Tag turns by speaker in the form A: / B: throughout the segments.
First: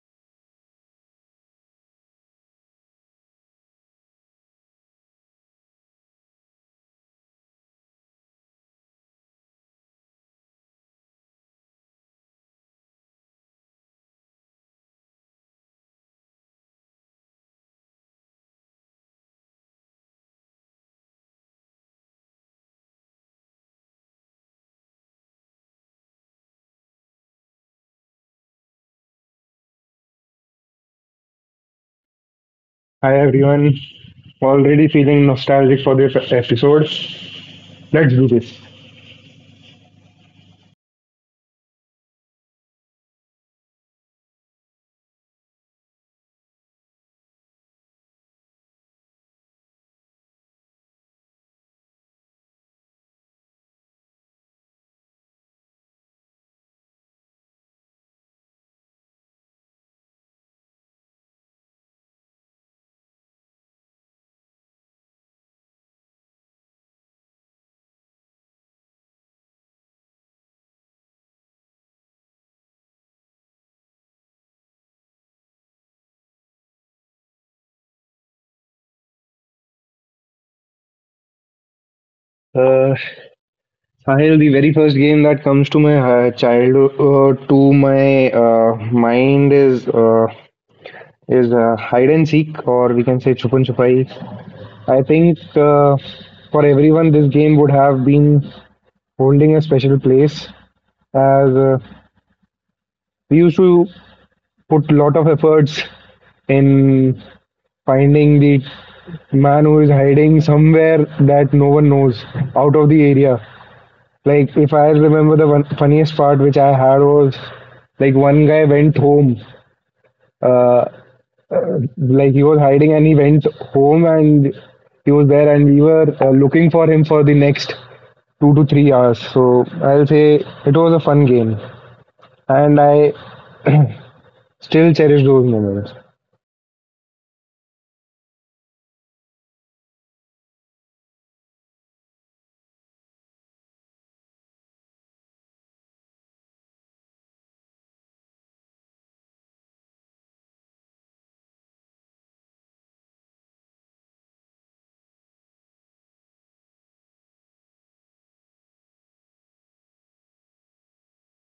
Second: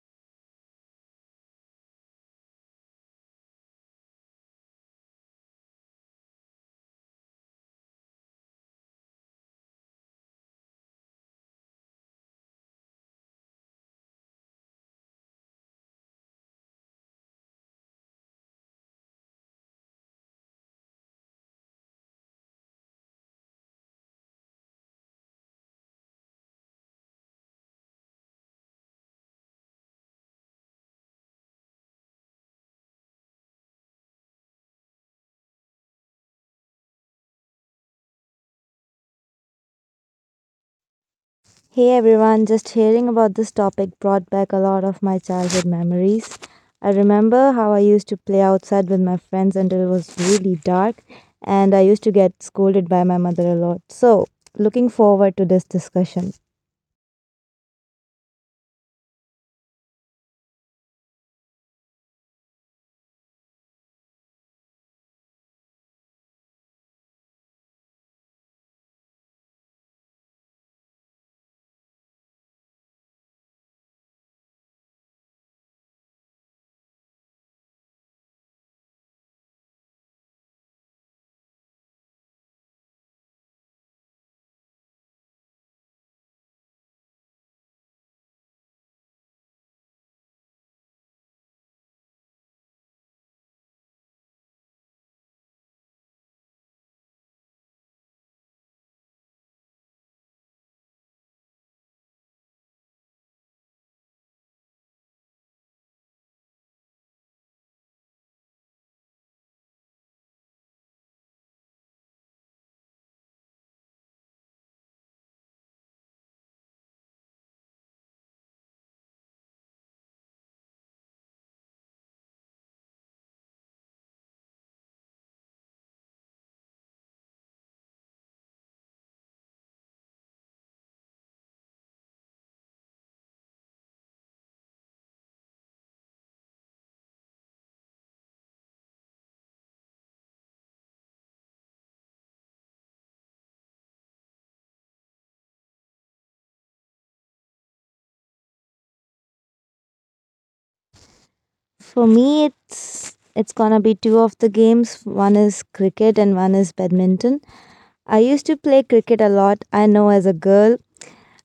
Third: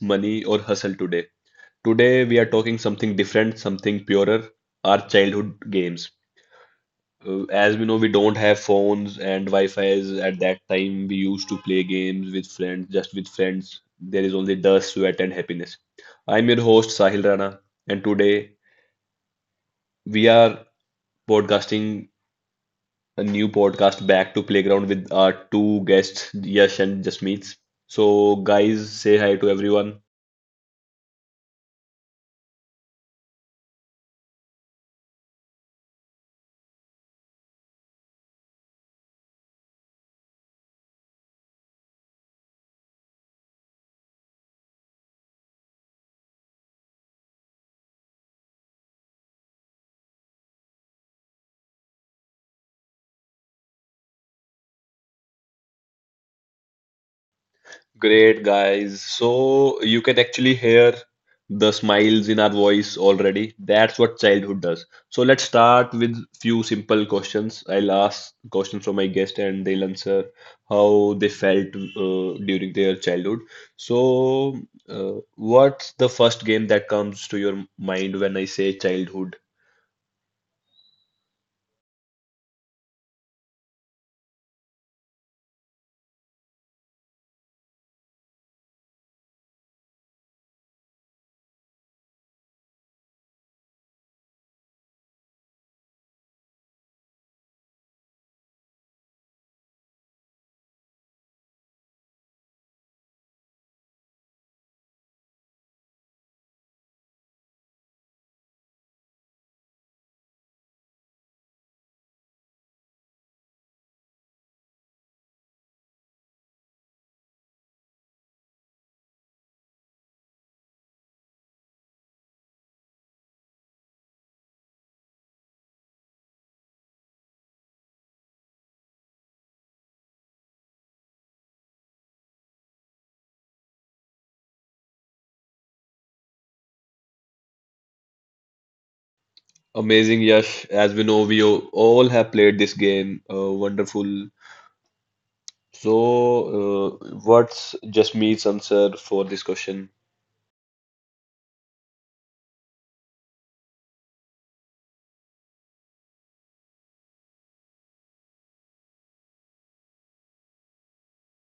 A: money, or hustle today. Today, we are talking something different, something purer our childhood games. As we know, we don't have phones and Wi-Fi's. At that time, we used to play games with friends, just with friends. There is only dust, sweat, and happiness. I'm your host, Sahil Rana, and today we are podcasting a new podcast back to Playground with our two guests, Yash and Jasmeet. So, guys, say hi to everyone.
B: Hi everyone, already feeling nostalgic for this episode. Let's do this.
C: Hey everyone, just hearing about this topic brought back a lot of my childhood memories. I remember how I used to play outside with my friends until it was really dark, and I used to get scolded by my mother a lot. So, looking forward to this discussion.
A: Great, guys. So you can actually hear the smiles in our voice already. That's what childhood does. So let's start with few simple questions. I'll ask questions from my guest and they'll answer how they felt during their childhood. So, what's the first game that comes to your mind when I say childhood?
B: Uh, Sahil, the very first game that comes to my childhood, to my mind is hide and seek, or we can say chupan chupai. I think for everyone, this game would have been holding a special place, as we used to put a lot of efforts in finding the man who is hiding somewhere that no one knows out of the area. Like if I remember, the one funniest part which I had was, like, one guy went home, uh, like he was hiding and he went home, and he was there, and we were looking for him for the next 2 to 3 hours. So I'll say it was a fun game and I still cherish those moments.
A: Amazing, Yash. As we know, all have played this game. Wonderful. So, what's Jasmeet's answer for this question?
C: For me, it's gonna be two of the games. One is cricket and one is badminton. I used to play cricket a lot. I know as a girl,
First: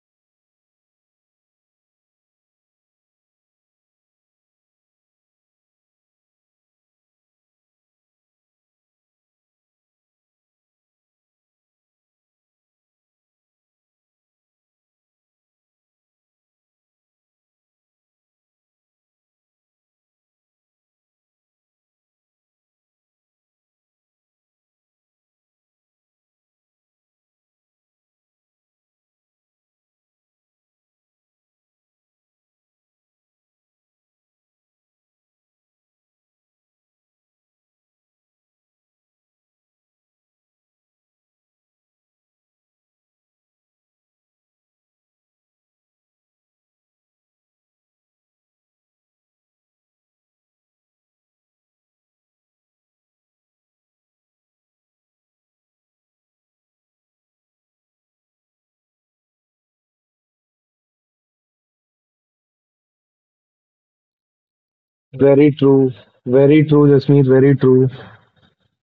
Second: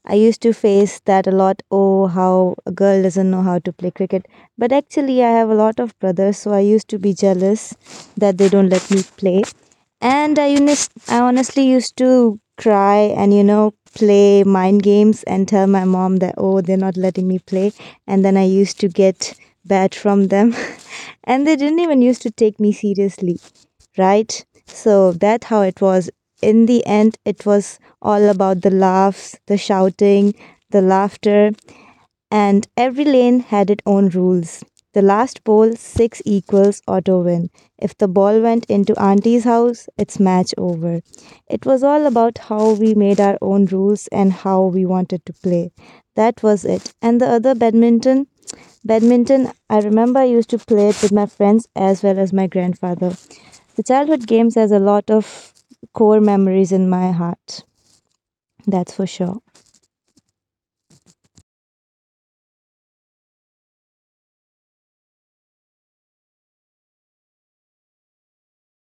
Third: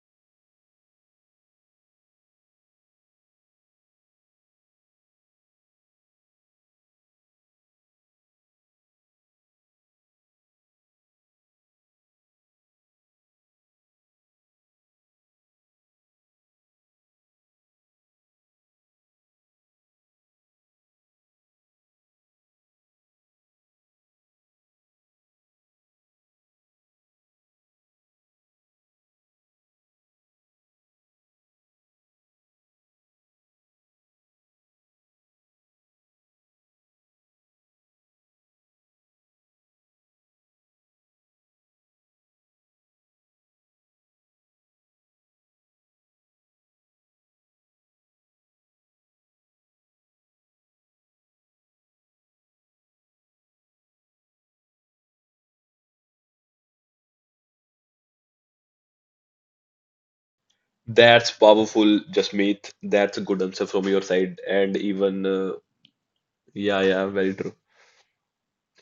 C: I used to face that a lot. Oh, how a girl doesn't know how to play cricket. But actually, I have a lot of brothers, so I used to be jealous that they don't let me play. And I honestly used to cry and play mind games and tell my mom that, oh, they're not letting me play. And then I used to get bad from them. And they didn't even used to take me seriously, right? So that's how it was. In the end, it was all about the laughs, the shouting, the laughter, and every lane had its own rules. The last ball, six equals auto win. If the ball went into auntie's house, it's match over. It was all about how we made our own rules and how we wanted to play. That was it. And the other badminton, I remember I used to play it with my friends as well as my grandfather. The childhood games has a lot of core memories in my heart. That's for sure.
A: That's powerful, Jasmeet. That's a good answer from your side, and even
B: Very true, very
A: yeah,
B: true,
A: yeah,
B: Jasmeet,
A: very
B: very
A: true.
B: true.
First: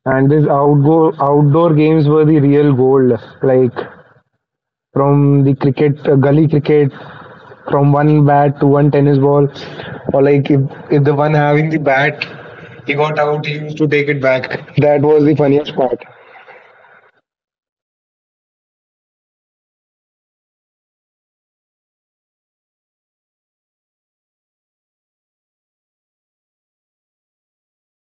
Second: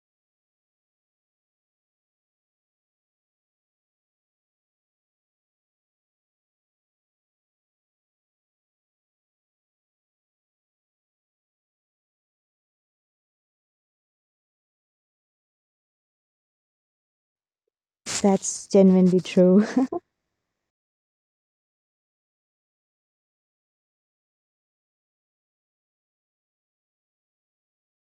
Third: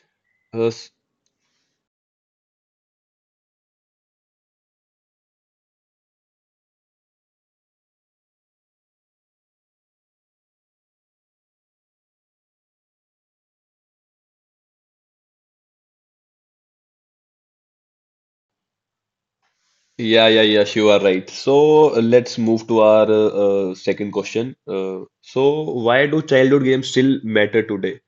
B: And these
A: Yes,
B: outdoor games were the real gold. Like from the cricket, gully cricket, from one bat to one tennis ball, or like, if the one having the bat, he got out, he used to take it back. That was the funniest part.
C: That's genuinely true.
A: yeah, yeah, yeah, you are right. So let's move to our second question. So why do childhood games still matter today?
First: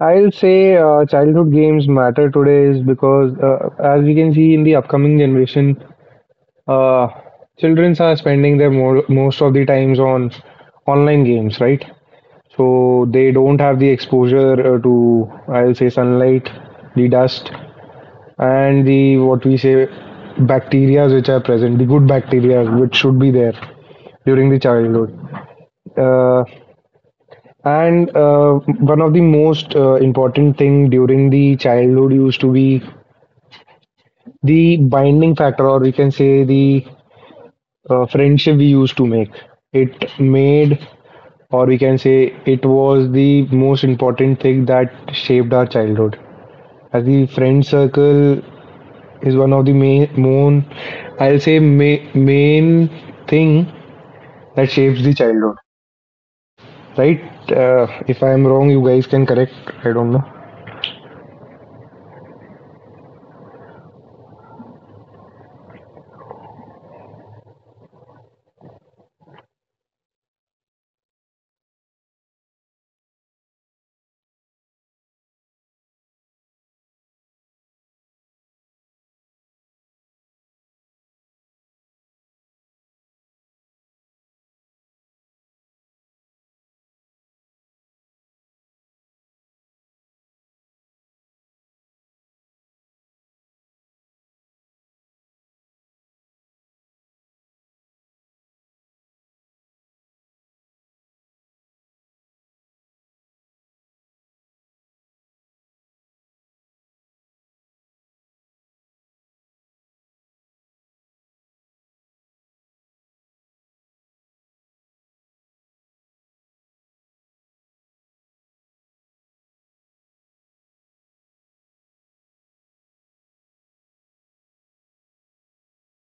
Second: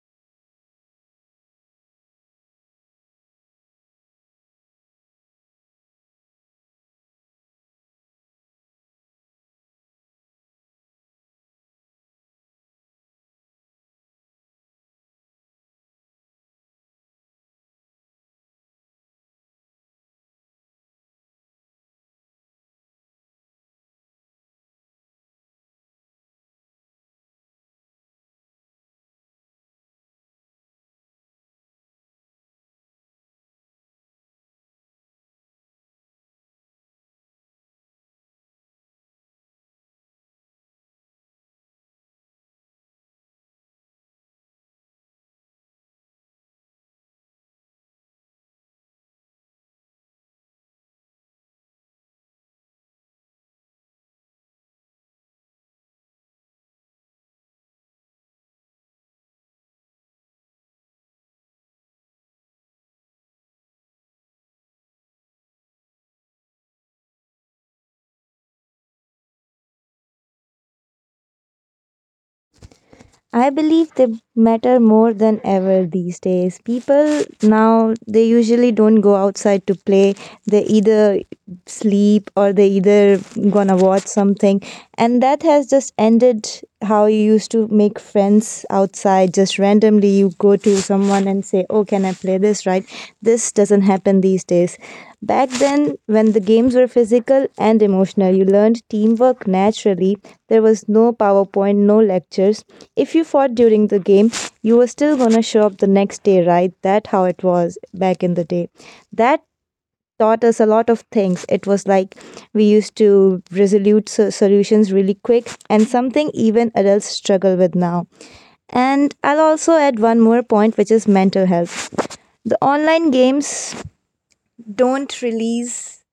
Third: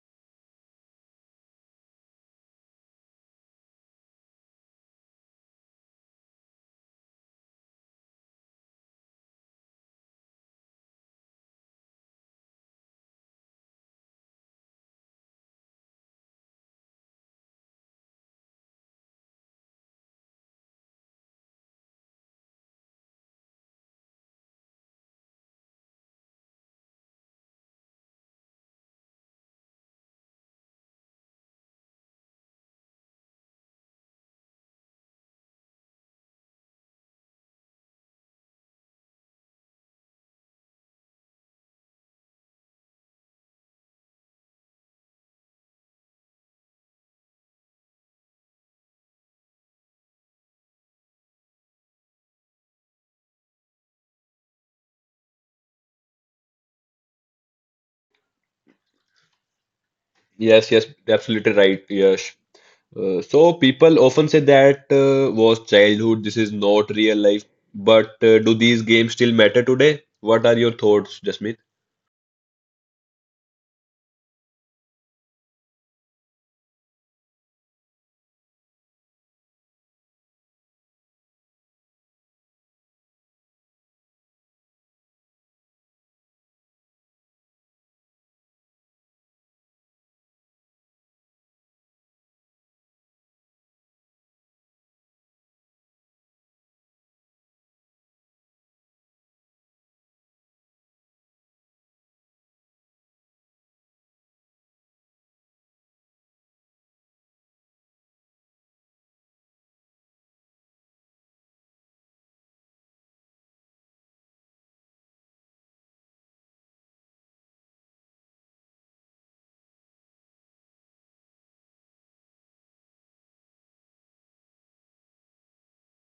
B: I'll say childhood games matter today, is because as we can see in the upcoming generation, uh, children are spending their most of the times on online games, right? So they don't have the exposure to, I'll say, sunlight, the dust, and the, what we say, bacteria which are present, the good bacteria which should be there during the childhood. Uh, and uh, one of the most important thing during the childhood used to be the binding factor, or we can say the friendship we used to make, it made, or we can say it was the most important thing that shaped our childhood. As the friend circle is one of the main, main I'll say ma- main thing that shapes the childhood, right? If I am wrong, you guys can correct. I don't know.
A: Yes, yes, absolutely right. Yes, so people often say that was childhood, this is not real life. But do these games still matter today? What are your thoughts, Jasmeet?
C: I believe they matter more than ever these days. People now, they usually don't go outside to play. They either sleep or they either gonna watch something, and that has just ended how you used to make friends outside. Just randomly you go to someone and say, oh, can I play this, right? This doesn't happen these days. Back then, when the games were physical and emotional, you learned teamwork naturally. There was no powerpoint, no lectures. If you fought during the game, you were still gonna show up the next day, right? That how it was back in the day. That taught us a lot of things. It was like we used to solutions really quick, and something even adults struggle with now. And I'll also add one more point, which is mental health. The online games don't release.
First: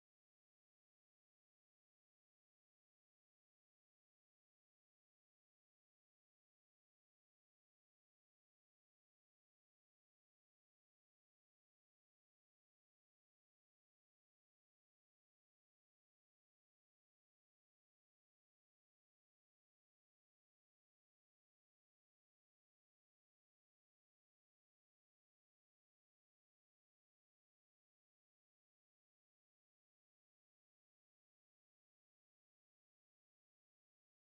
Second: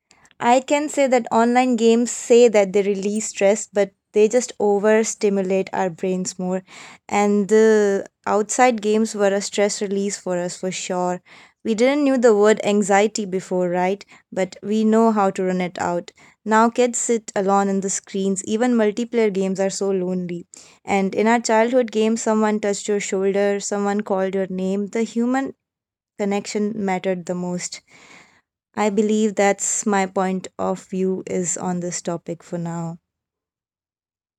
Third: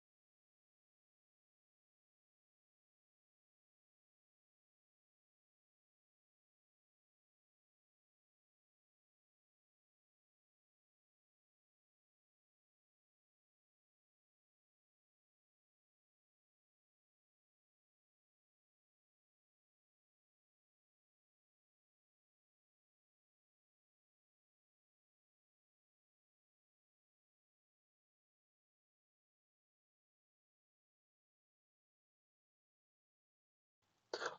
C: I can say that online games say that they release stress, but they just overstimulate our brains more. And the outside games were a stress release for us for sure. We didn't knew the word anxiety before, right? But we know how to run it out. Now kids sit alone in the screens. Even multiplayer games are so lonely. And in our childhood games, someone touched your shoulder, someone called your name. The human connection mattered the most. I believe that's my point of view is on this topic for now.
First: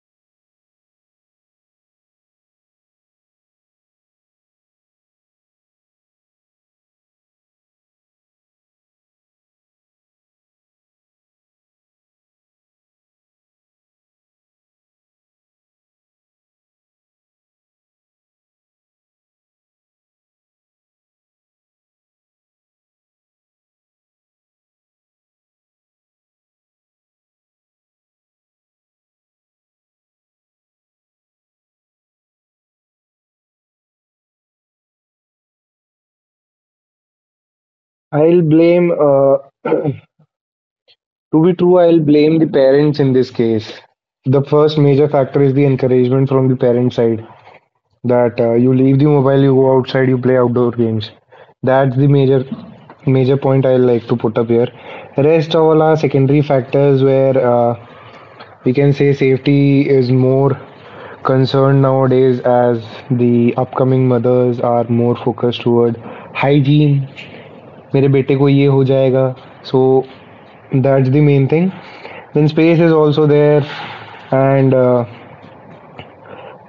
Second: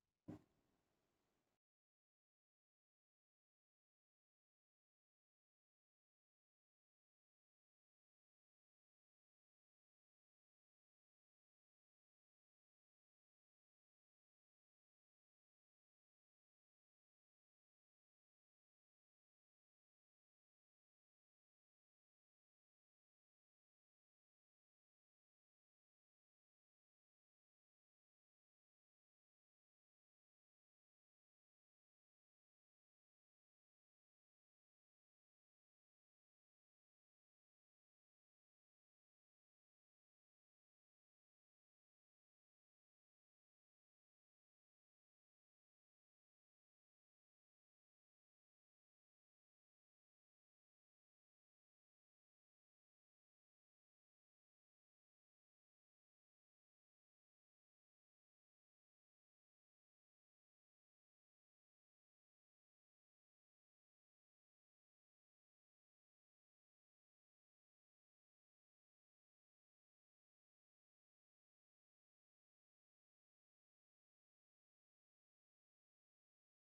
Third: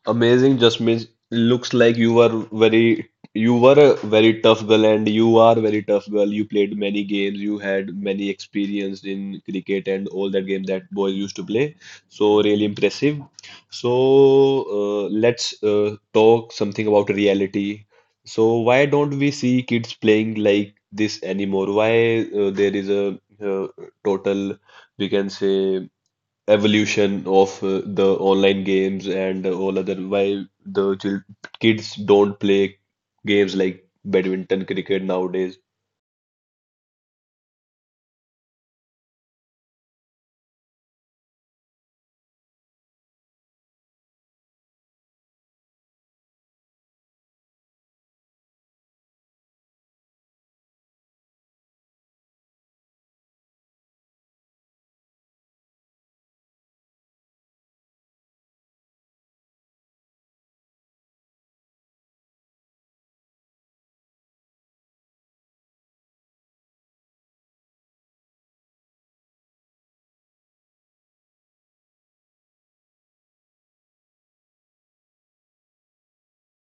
A: Amazing, just means. Looks like you were very you were a very tough girl and you are very tough girl. You played many games, you had many experience in cricket and all that game that boys used to play. So really impressive. So let's talk something about reality. So why don't we see kids playing like this anymore? Why there is a total, we can say evolution of the online games and all other why the chil kids don't play games like badminton, cricket nowadays.
B: I'll blame. To be true, I'll blame the parents in this case. The first major factor is the encouragement from the parent side, that you leave the mobile, you go outside, you play outdoor games. That's the major point I like to put up here. Rest all are secondary factors, where we can say safety is more concerned nowadays, as the upcoming mothers are more focused toward hygiene. मेरे बेटे को ये हो जाएगा. So that's the main thing. Then space is also there, and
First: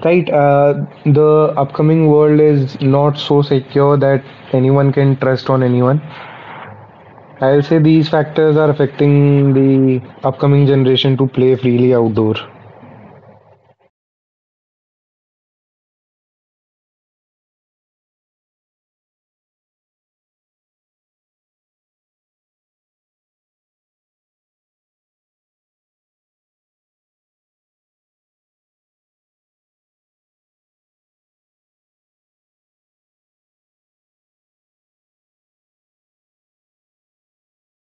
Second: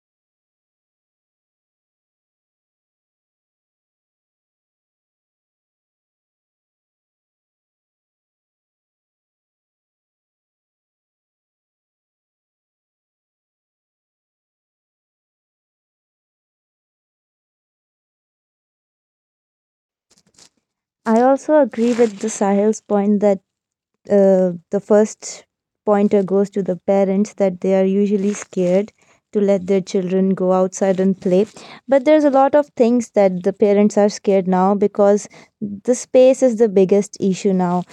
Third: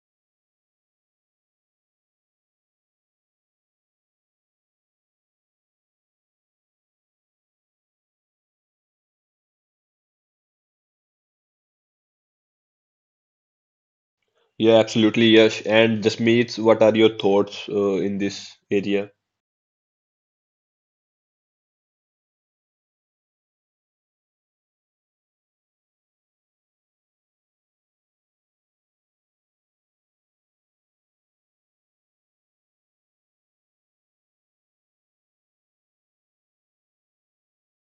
B: right, the upcoming world is not so secure that anyone can trust on anyone. I'll say these factors are affecting the upcoming generation to play freely outdoor.
A: Yeah, absolutely, yes. And Jasmeet, what are your thoughts in this area?
C: I also agree with the Sahil's point that the first pointer goes to the parents, that they are usually scared to let their children go outside and play. But there's a lot of things that the parents are scared now, because the space is the biggest issue now.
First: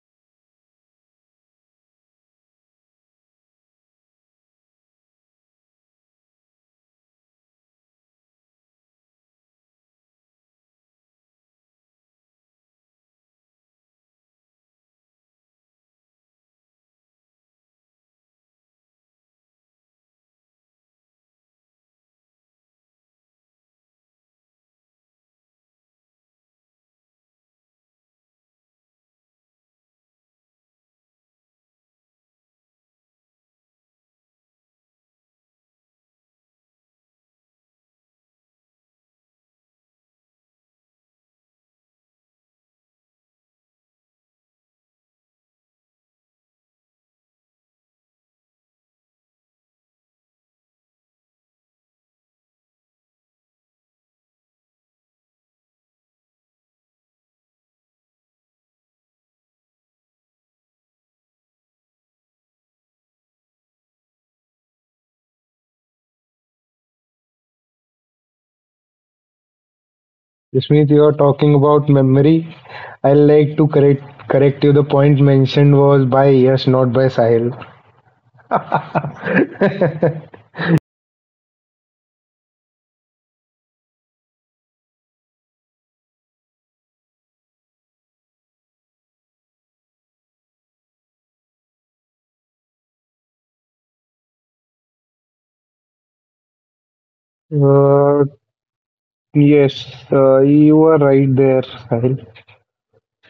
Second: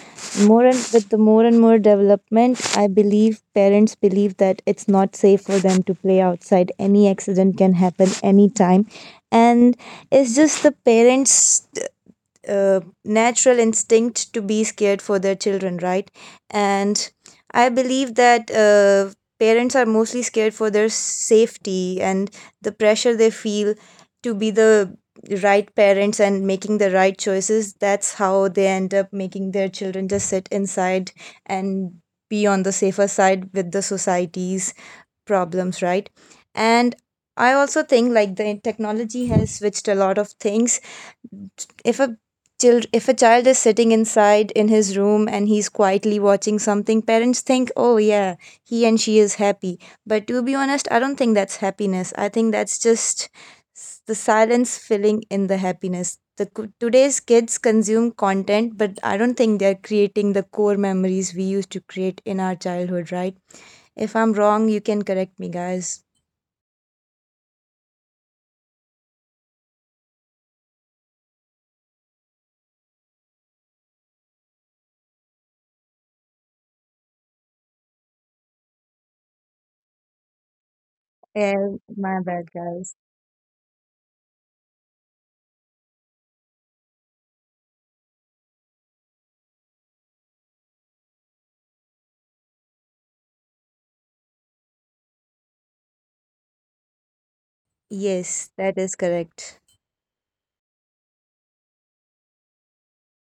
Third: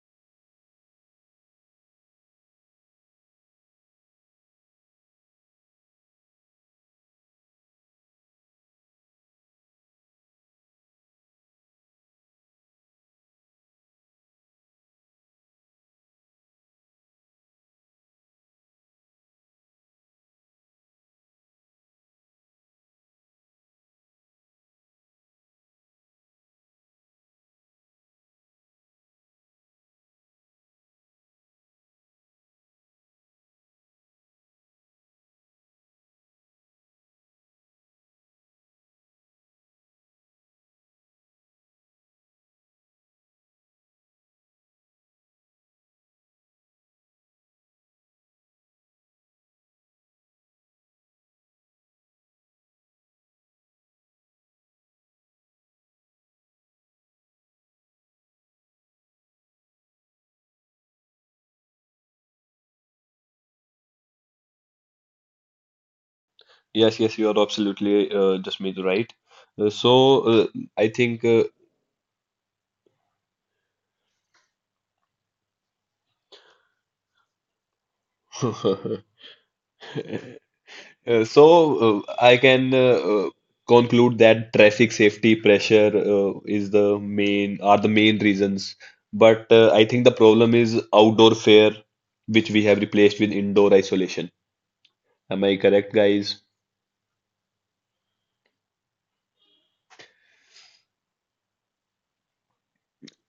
C: More and with the more and more development, I believe parents believe that it's not safe for them to play outside. Any accident can happen anytime. And it's just the parents' natural instinct to be scared for their children, right? And I believe that parents are mostly scared for their safety and the pressure they feel to be the right parents and making the right choices. That's how they end up making their children just sit inside and be on the safer side with the society's problems, right? And I also think like the technology has switched a lot of things. If a child if a child is sitting inside in his room, and he's quietly watching something, parents think, oh yeah, he and she is happy. But to be honest, I don't think that's happiness. I think that's just the silence filling in the happiness. Today's kids consume content, but I don't think they're creating the core memories we used to create in our childhood, right? If I'm wrong, you can correct me, guys.
A: Yes, yes, you are absolutely Jasmeet right. Uh, so uh,
B: This
A: I
B: means you are
A: think
B: talking about memory. I like to correct you. The point mentioned was by yes, not by Sahil.
A: uh, Uh, so
C: Yeah, my
A: I
C: bad,
A: can
C: guys.
A: conclude that traffic safety pressure is the main are the main reasons. But I think the problem is outdoor fare, which we have replaced with indoor isolation. Am I correct, guys?
B: Uh,
C: Yes, that is correct.
B: yes, you are right there, Sahil.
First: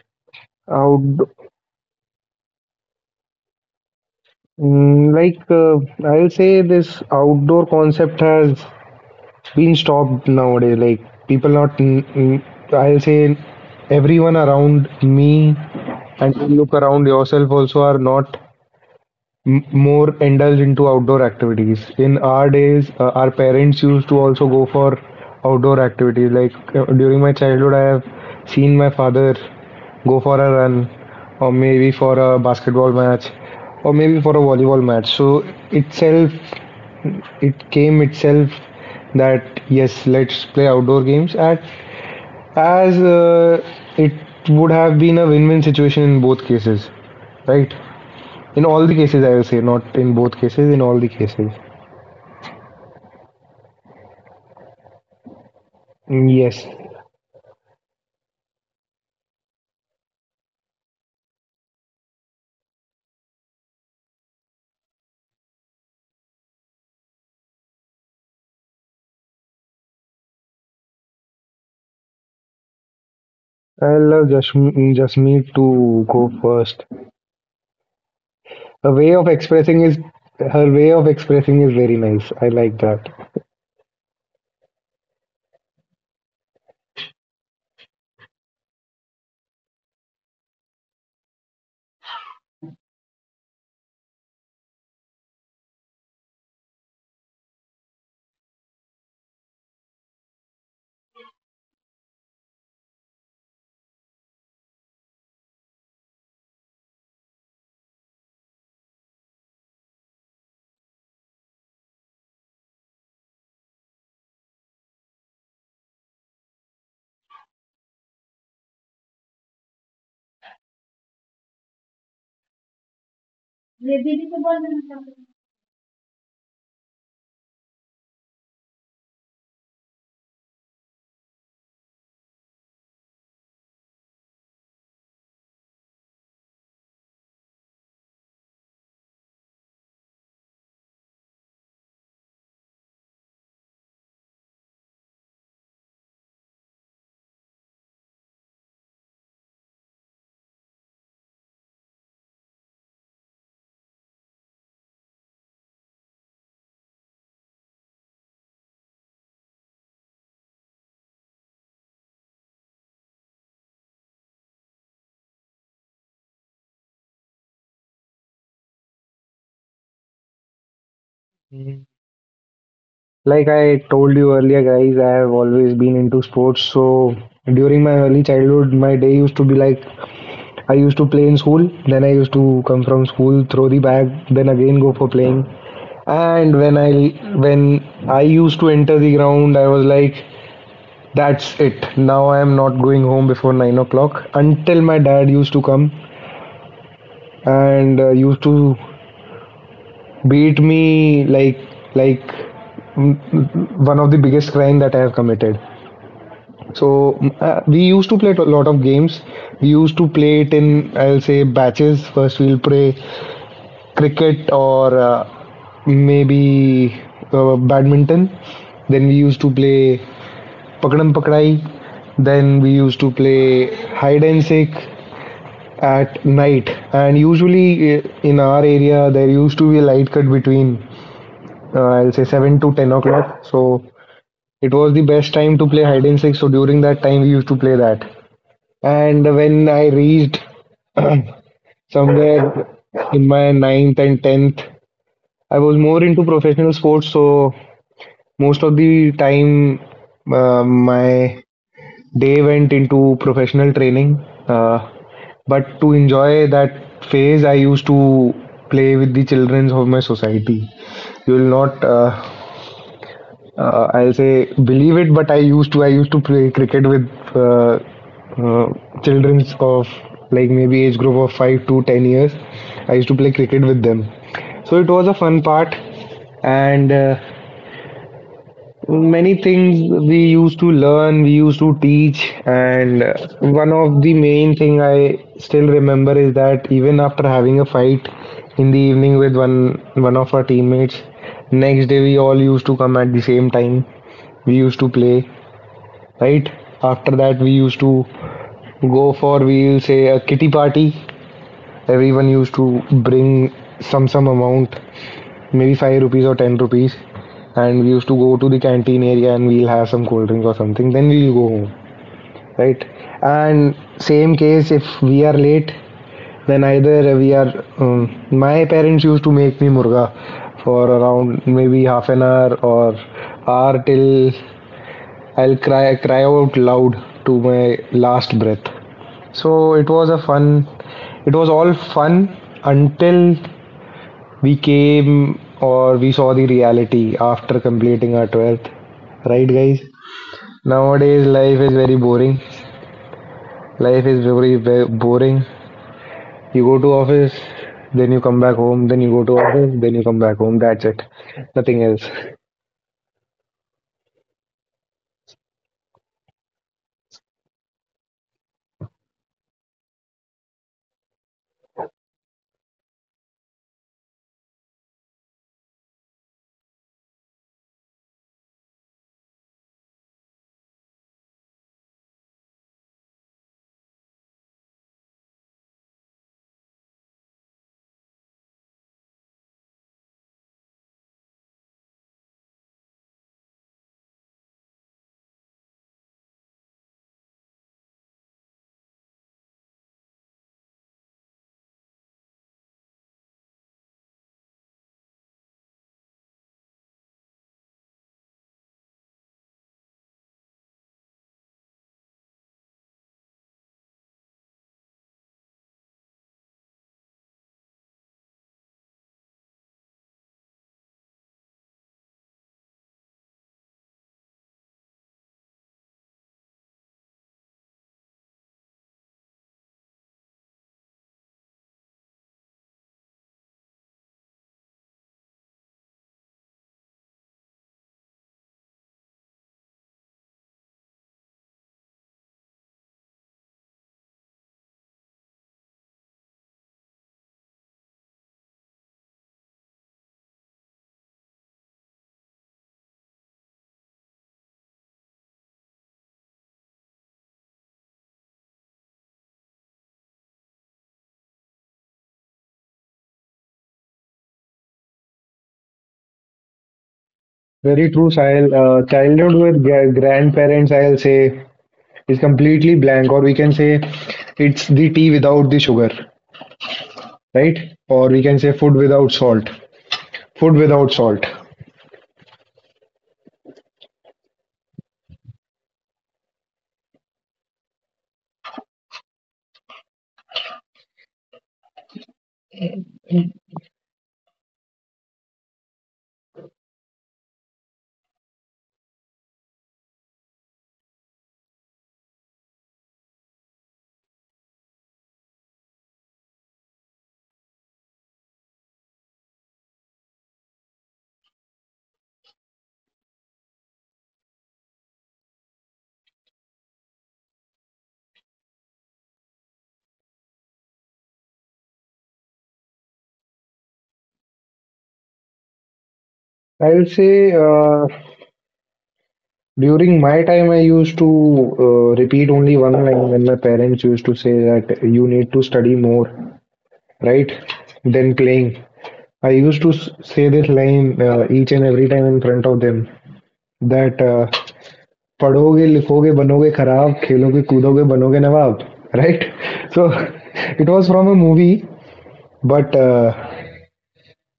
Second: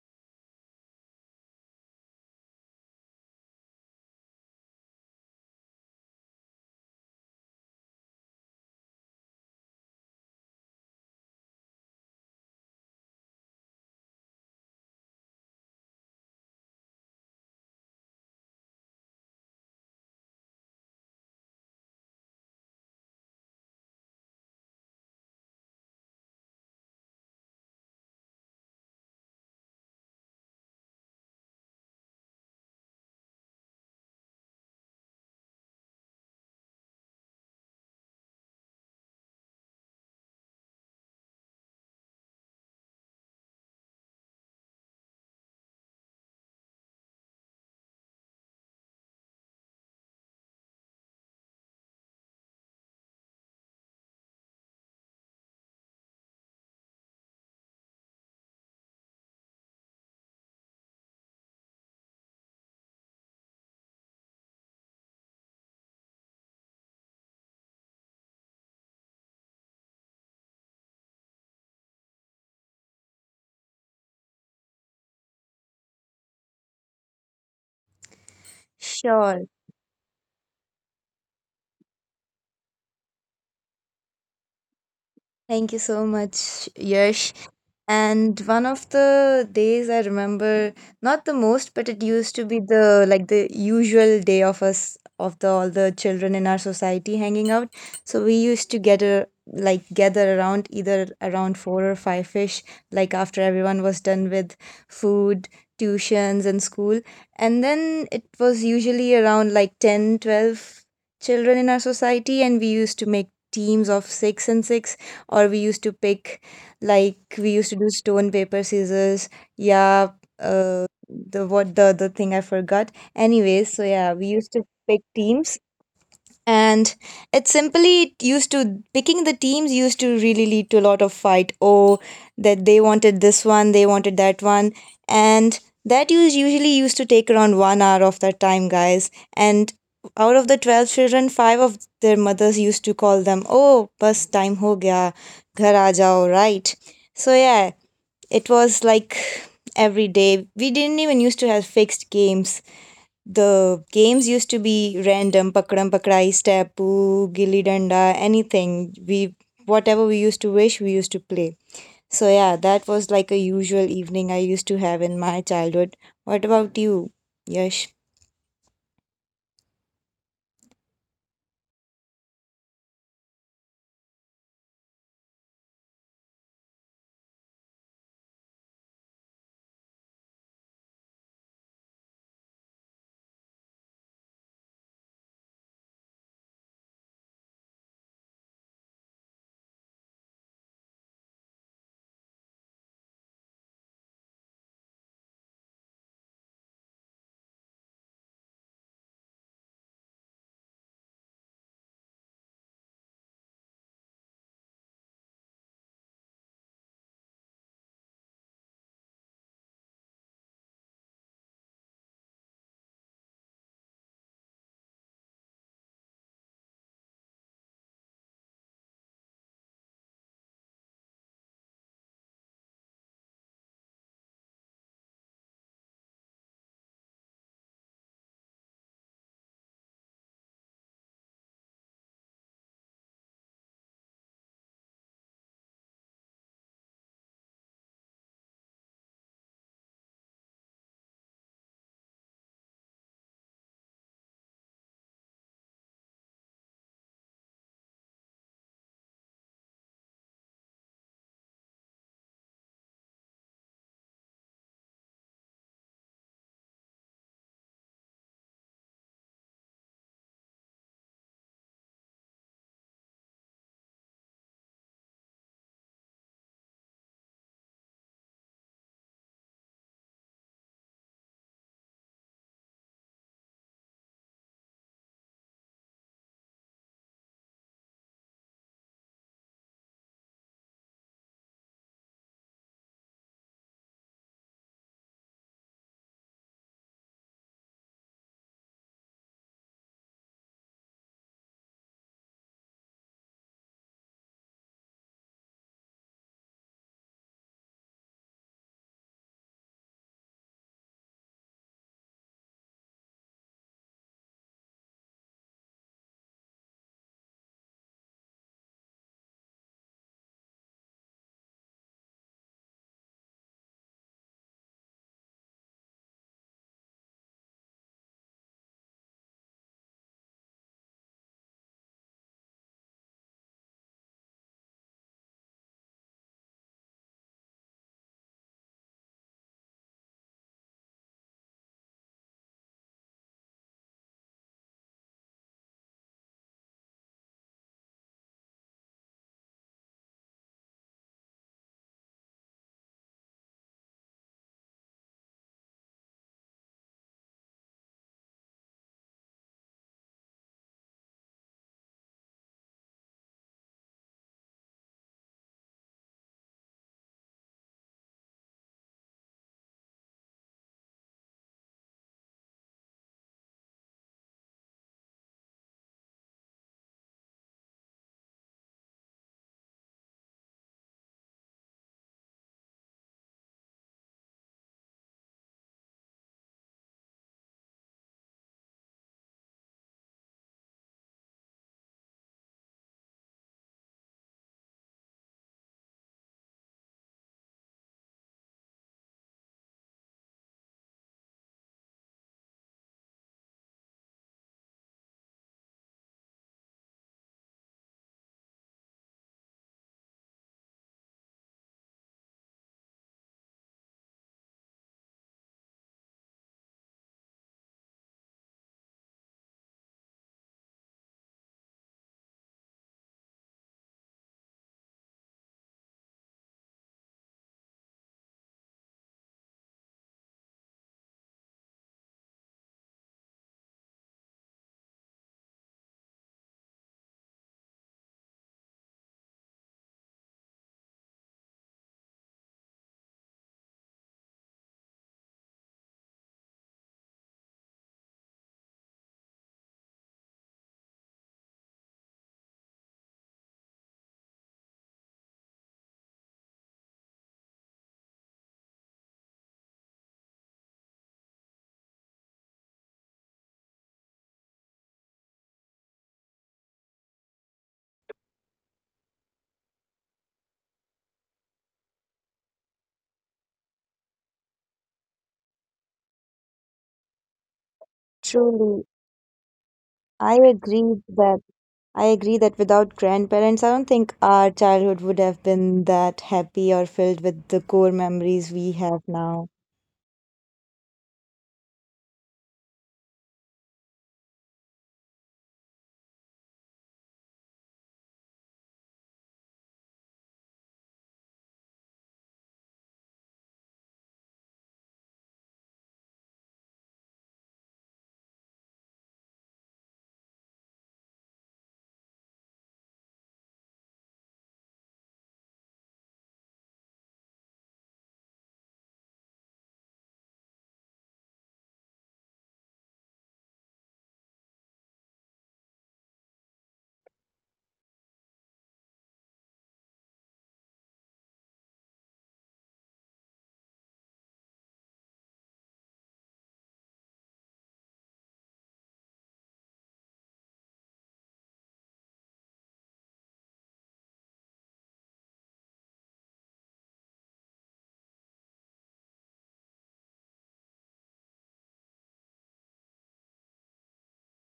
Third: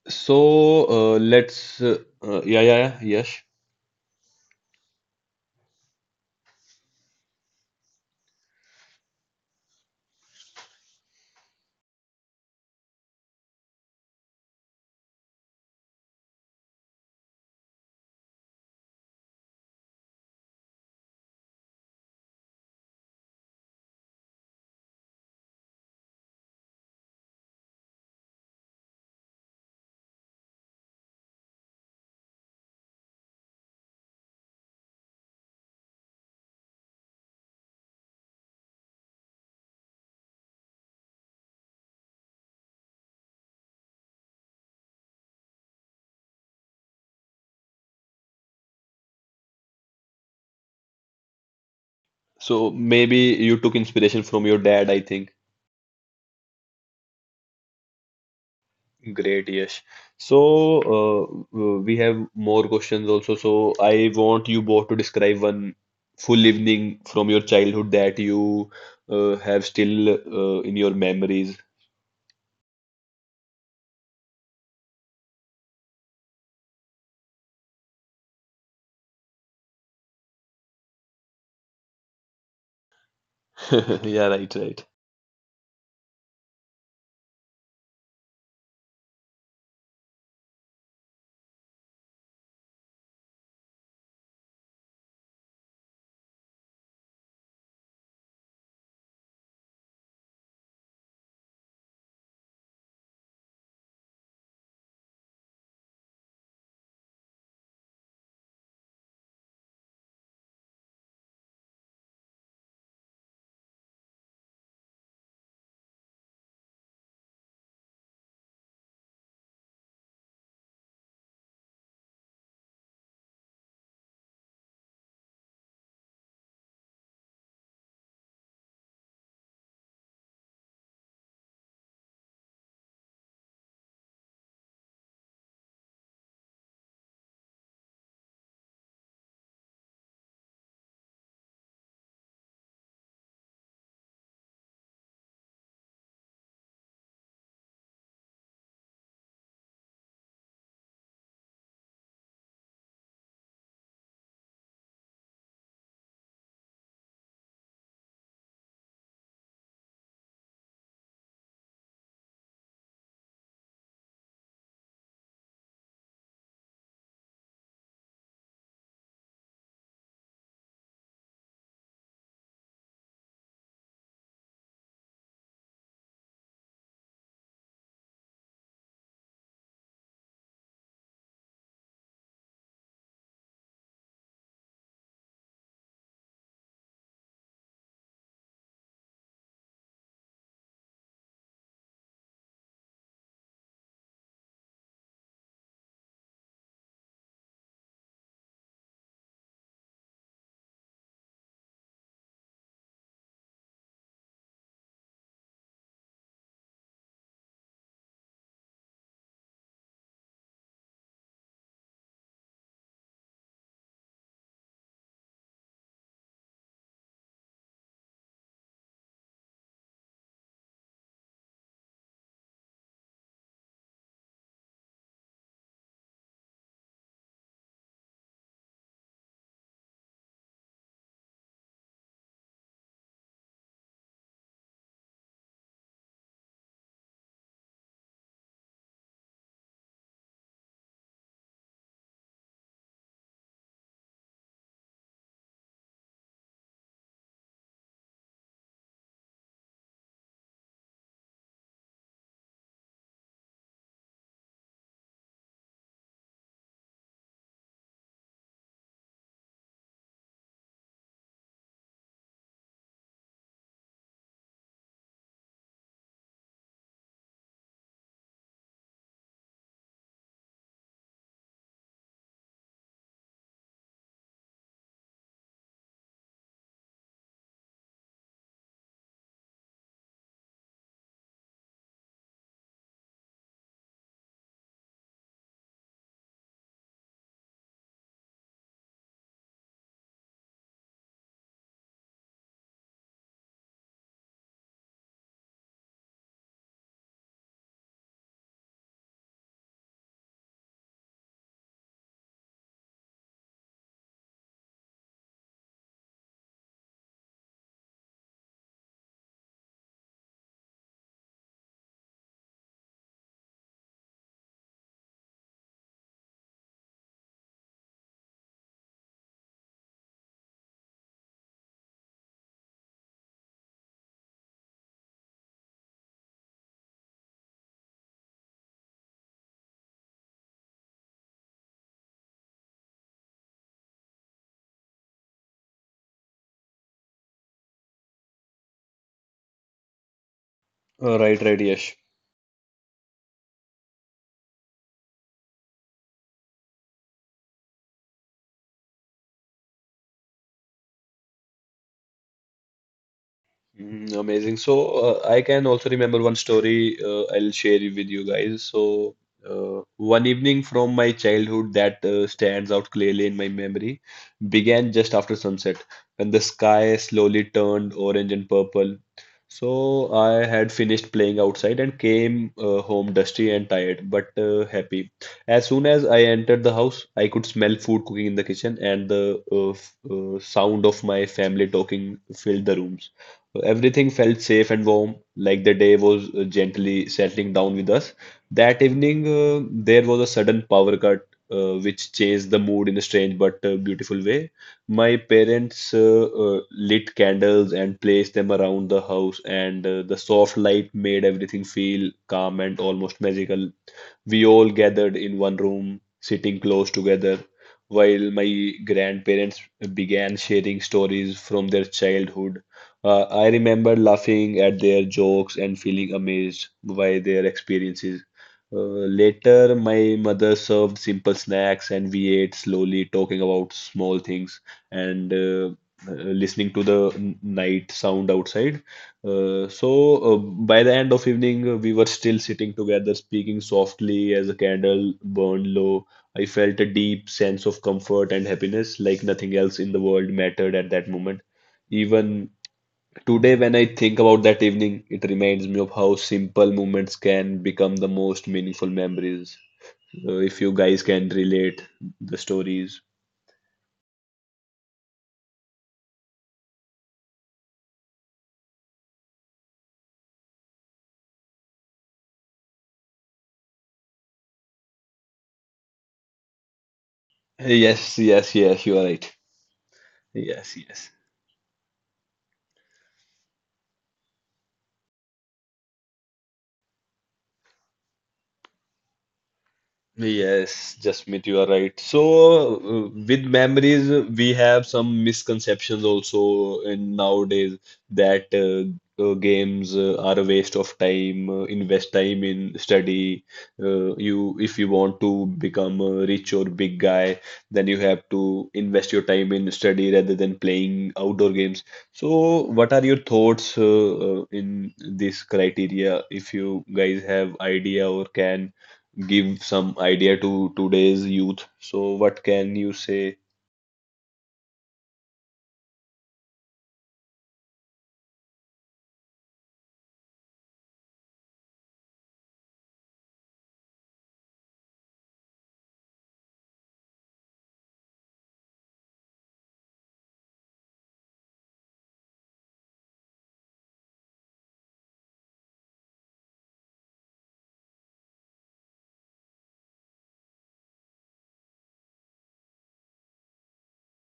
A: So
B: Out,
A: let's yeah, yeah, yeah, yes.
B: like, I'll say, this outdoor concept has been stopped nowadays. Like people not, mm, mm, I'll say, everyone around me, and you look around yourself also, are not more indulge into outdoor activities. In our days, our parents used to also go for outdoor activities. Like, during my childhood, I have seen my father go for a run, or maybe for a basketball match, or maybe for a volleyball match. So, itself, it came itself that, yes, let's play outdoor games. At as It would have been a win-win situation in both cases, right? In all the cases, I will say, not in both cases, in all the cases.
A: So maybe you took inspiration from your dad, I think.
B: Mm, yes.
A: Great, Yash. So, we have more questions also. So, I want you both to describe one full evening from your childhood that you have still in your memories.
B: I'll, just Jasmeet to go first. Her way of
C: Sure.
B: expressing is her way of expressing is very nice. I like that.
A: Yeah, right, right.
C: Thank you so much, Yash. And one of the days I remember, not the most, but it used to be the usual day of us, of the all the children in our society hanging out. So we used to get a like gather around, either around four or five fish, like after everyone was done with food, tuitions and school. And then it was usually around like 10, 12 children in our society, and we used to make teams of six and six, or we used to pick. Like, we used to do stone paper scissors. Yeah. The, what, the other thing I forgot, anyways. So yeah, we used to pick teams, and it simply used to, picking the teams used to really lead to a lot of fight. Oh, that they wanted this one, they wanted that one. And that usually used to take around 1 hour of their time, guys. And out of the 12 children, five of their mothers used to call them, oh, bus time ho gaya, ghar aa jao, right? So yeah, it was like every day we didn't even used to have fixed games. The games used to be random. Pakadam pakdai, steppu, gilli danda, anything. We, whatever we used to wish, we used to play. So yeah, that was like a usual evening I used to have in my childhood. What about you, Yash?
B: Mm, like I told you earlier, guys, I have always been into sports. So during my early childhood, my day used to be like, I used to play in school, then I used to come from school, throw the bag, then again go for playing. And when I used to enter the ground, I was like, that's it. Now I am not going home before 9 o'clock. Until my dad used to come and used to beat me, like one of the biggest crime that I have committed. So, we used to play a lot of games. We used to play it in, I'll say, batches. First we'll play cricket, or maybe, badminton. Then we used to play pakadam pakdai. Then we used to play hide and seek at night, and usually in our area, there used to be a light cut between, I'll say, 7 to 10 o'clock, so it was the best time to play hide and seek. So during that time we used to play that. And when I reached somewhere in my ninth and 10th, I was more into professional sports, so most of the time my day went into professional training. uh, But to enjoy that phase, I used to play with the children of my society. You will not, I'll say, believe it, but I used to play cricket with, uh, uh, children of, like, maybe age group of 5 to 10 years. I used to play cricket with them, so it was a fun part. And. Many things we used to learn, we used to teach, and one of the main thing I still remember is that, even after having a fight in the evening with one of our teammates, next day we all used to come at the same time. We used to play, right? After that, we used to go for, we'll say, a kitty party. Everyone used to bring some amount, maybe 5 rupees or 10 rupees, and we used to go to the canteen area and we'll have some cold drink or something, then we'll go home, right. And same case, if we are late, then either we are my parents used to make me murga for around, maybe, half an hour or hour, till I'll cry out loud to my last breath. so it was a fun it was all fun, until we came, or we saw the reality after completing our 12th, right, guys. Nowadays
A: Right,
B: life
A: right,
B: is very
A: Yash.
B: boring. Life is very, very boring. You go to office, then you come back home, then you go to office, then you come back home. That's it. Nothing else.
A: Mm, amazing. So, I can also remember one story I'll share with you guys. So, one evening from my childhood that stands out clearly in my memory began just after sunset when the sky slowly turned orange and purple. So, I had finished playing outside and came home dusty and tired, but happy. As soon as I entered the house, I could smell food cooking in the kitchen, and the sound of my family talking filled the rooms. So everything felt safe and warm, like the day was gently settling down with us. That evening, there was a sudden power cut, which changed the mood in a strange but beautiful way. My parents lit candles and placed them around the house, and the soft light made everything feel calm and almost magical. We all gathered in one room, sitting close together, while my grandparents began sharing stories from their childhood. I remember laughing at their jokes and feeling amazed by their experiences. Later, my mother served simple snacks and we ate slowly, talking about small things and listening to the night sound outside. By the end of evening, we were still sitting together, speaking softly as a candle burned low. I felt a deep sense of comfort and happiness, like nothing else in the world mattered at that moment. Even today, when I think about that evening, it reminds me of how simple moments can become the most meaningful memories. If you guys can relate the stories.
B: Very true, Sahil. Childhood with grandparents, I'll say, is completely blank, or we can say it's the tea without the sugar, right, or
A: Yes,
B: we can
A: yes,
B: say food
C: Truly,
A: yes, you are
B: without
A: right.
B: salt.
C: I
B: Food
A: Yes,
C: agree
B: without
A: yes.
B: salt.
C: that that without grandparents, I don't think our childhood would have been that happy or filled with the core memories we have now.
A: Yes, Jasmeet, you are right. So, with memories, we have some misconceptions also in nowadays that games are a waste of time. Invest time in study. If you want to become a rich or big guy, then you have to invest your time in study rather than playing outdoor games. So, what are your thoughts in this criteria? If you guys have idea or can give some idea to today's youth. So, what can you say?
B: I'll say, during my time, I used to repeat only one line when my parents used to say that you need to study more, right? Than playing. I used to say this line each and every time in front of them, that पढ़ोगे लिखोगे बनोगे खराब खेलोगे कूदोगे बनोगे नवाब, right. So it was from a movie, but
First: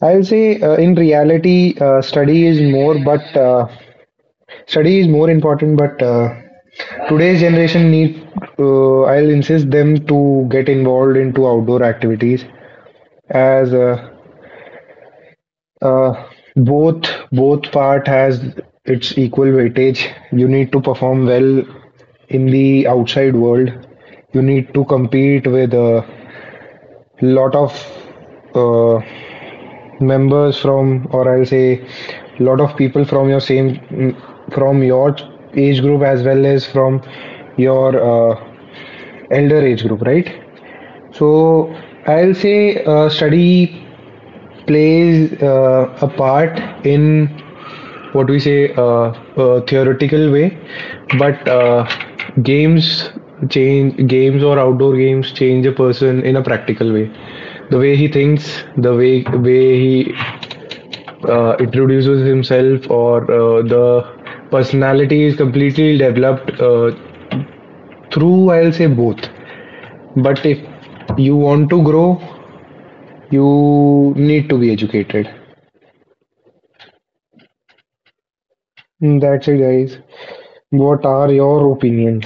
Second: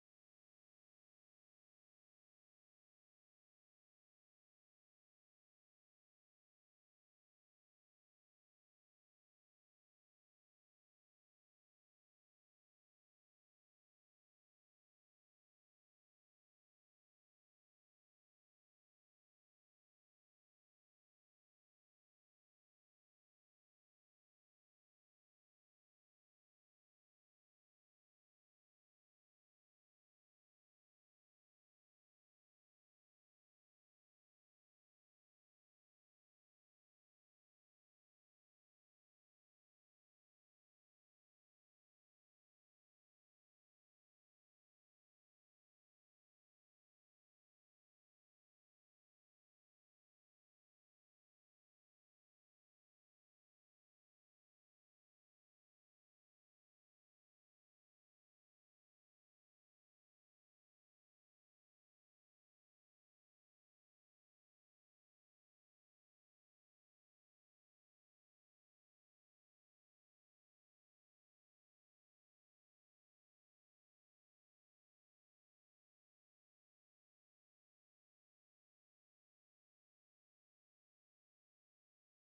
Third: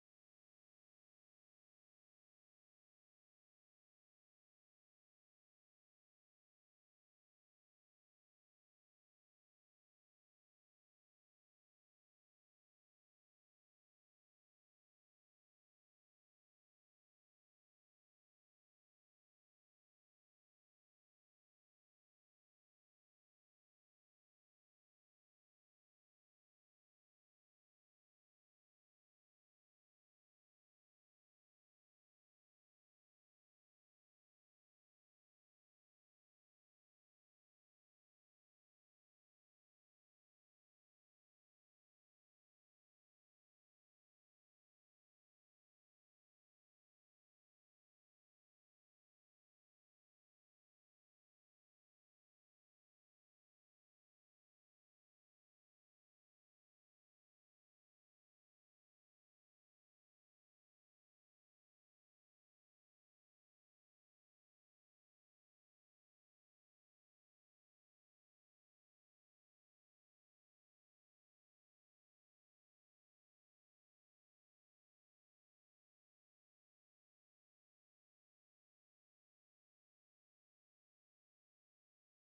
B: I'll say, in reality, study is more important, but today's generation need, I'll insist them to get involved into outdoor activities, as uh, both both part has its equal weightage. You need to perform well in the outside world. You need to compete with a lot of, uh, members from, or I'll say, lot of people from from your age group, as well as from your uh, elder age group, right? So, I'll say, study plays a part in, what we say, a theoretical way, but games games or outdoor games change a person in a practical way. The way he thinks, the way he introduces himself, or the personality is completely developed through, I'll say, both. But if you want to grow, you need to be educated. That's it, guys. What are your opinions?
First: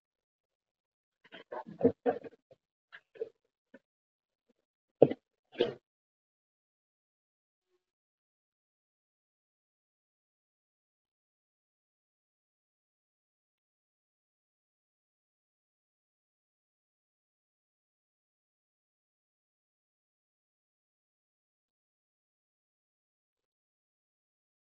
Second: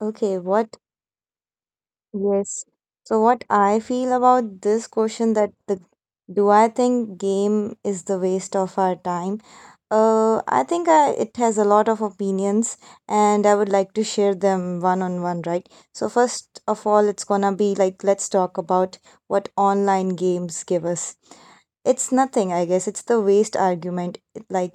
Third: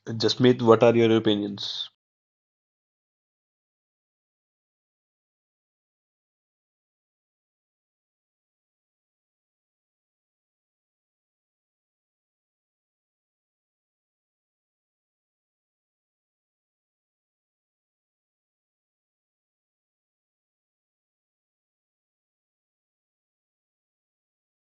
C: Okay,
A: Jasmeet,
C: what
A: what are your opinions?
C: Yes. So what I feel about this question, that the, do I think game is the waste of our time? I think it has a lot of opinions, and I would like to share them one on one, right? So first of all, it's gonna be like, let's talk about what online games give us. It's nothing, I guess. It's the waste argument. Like,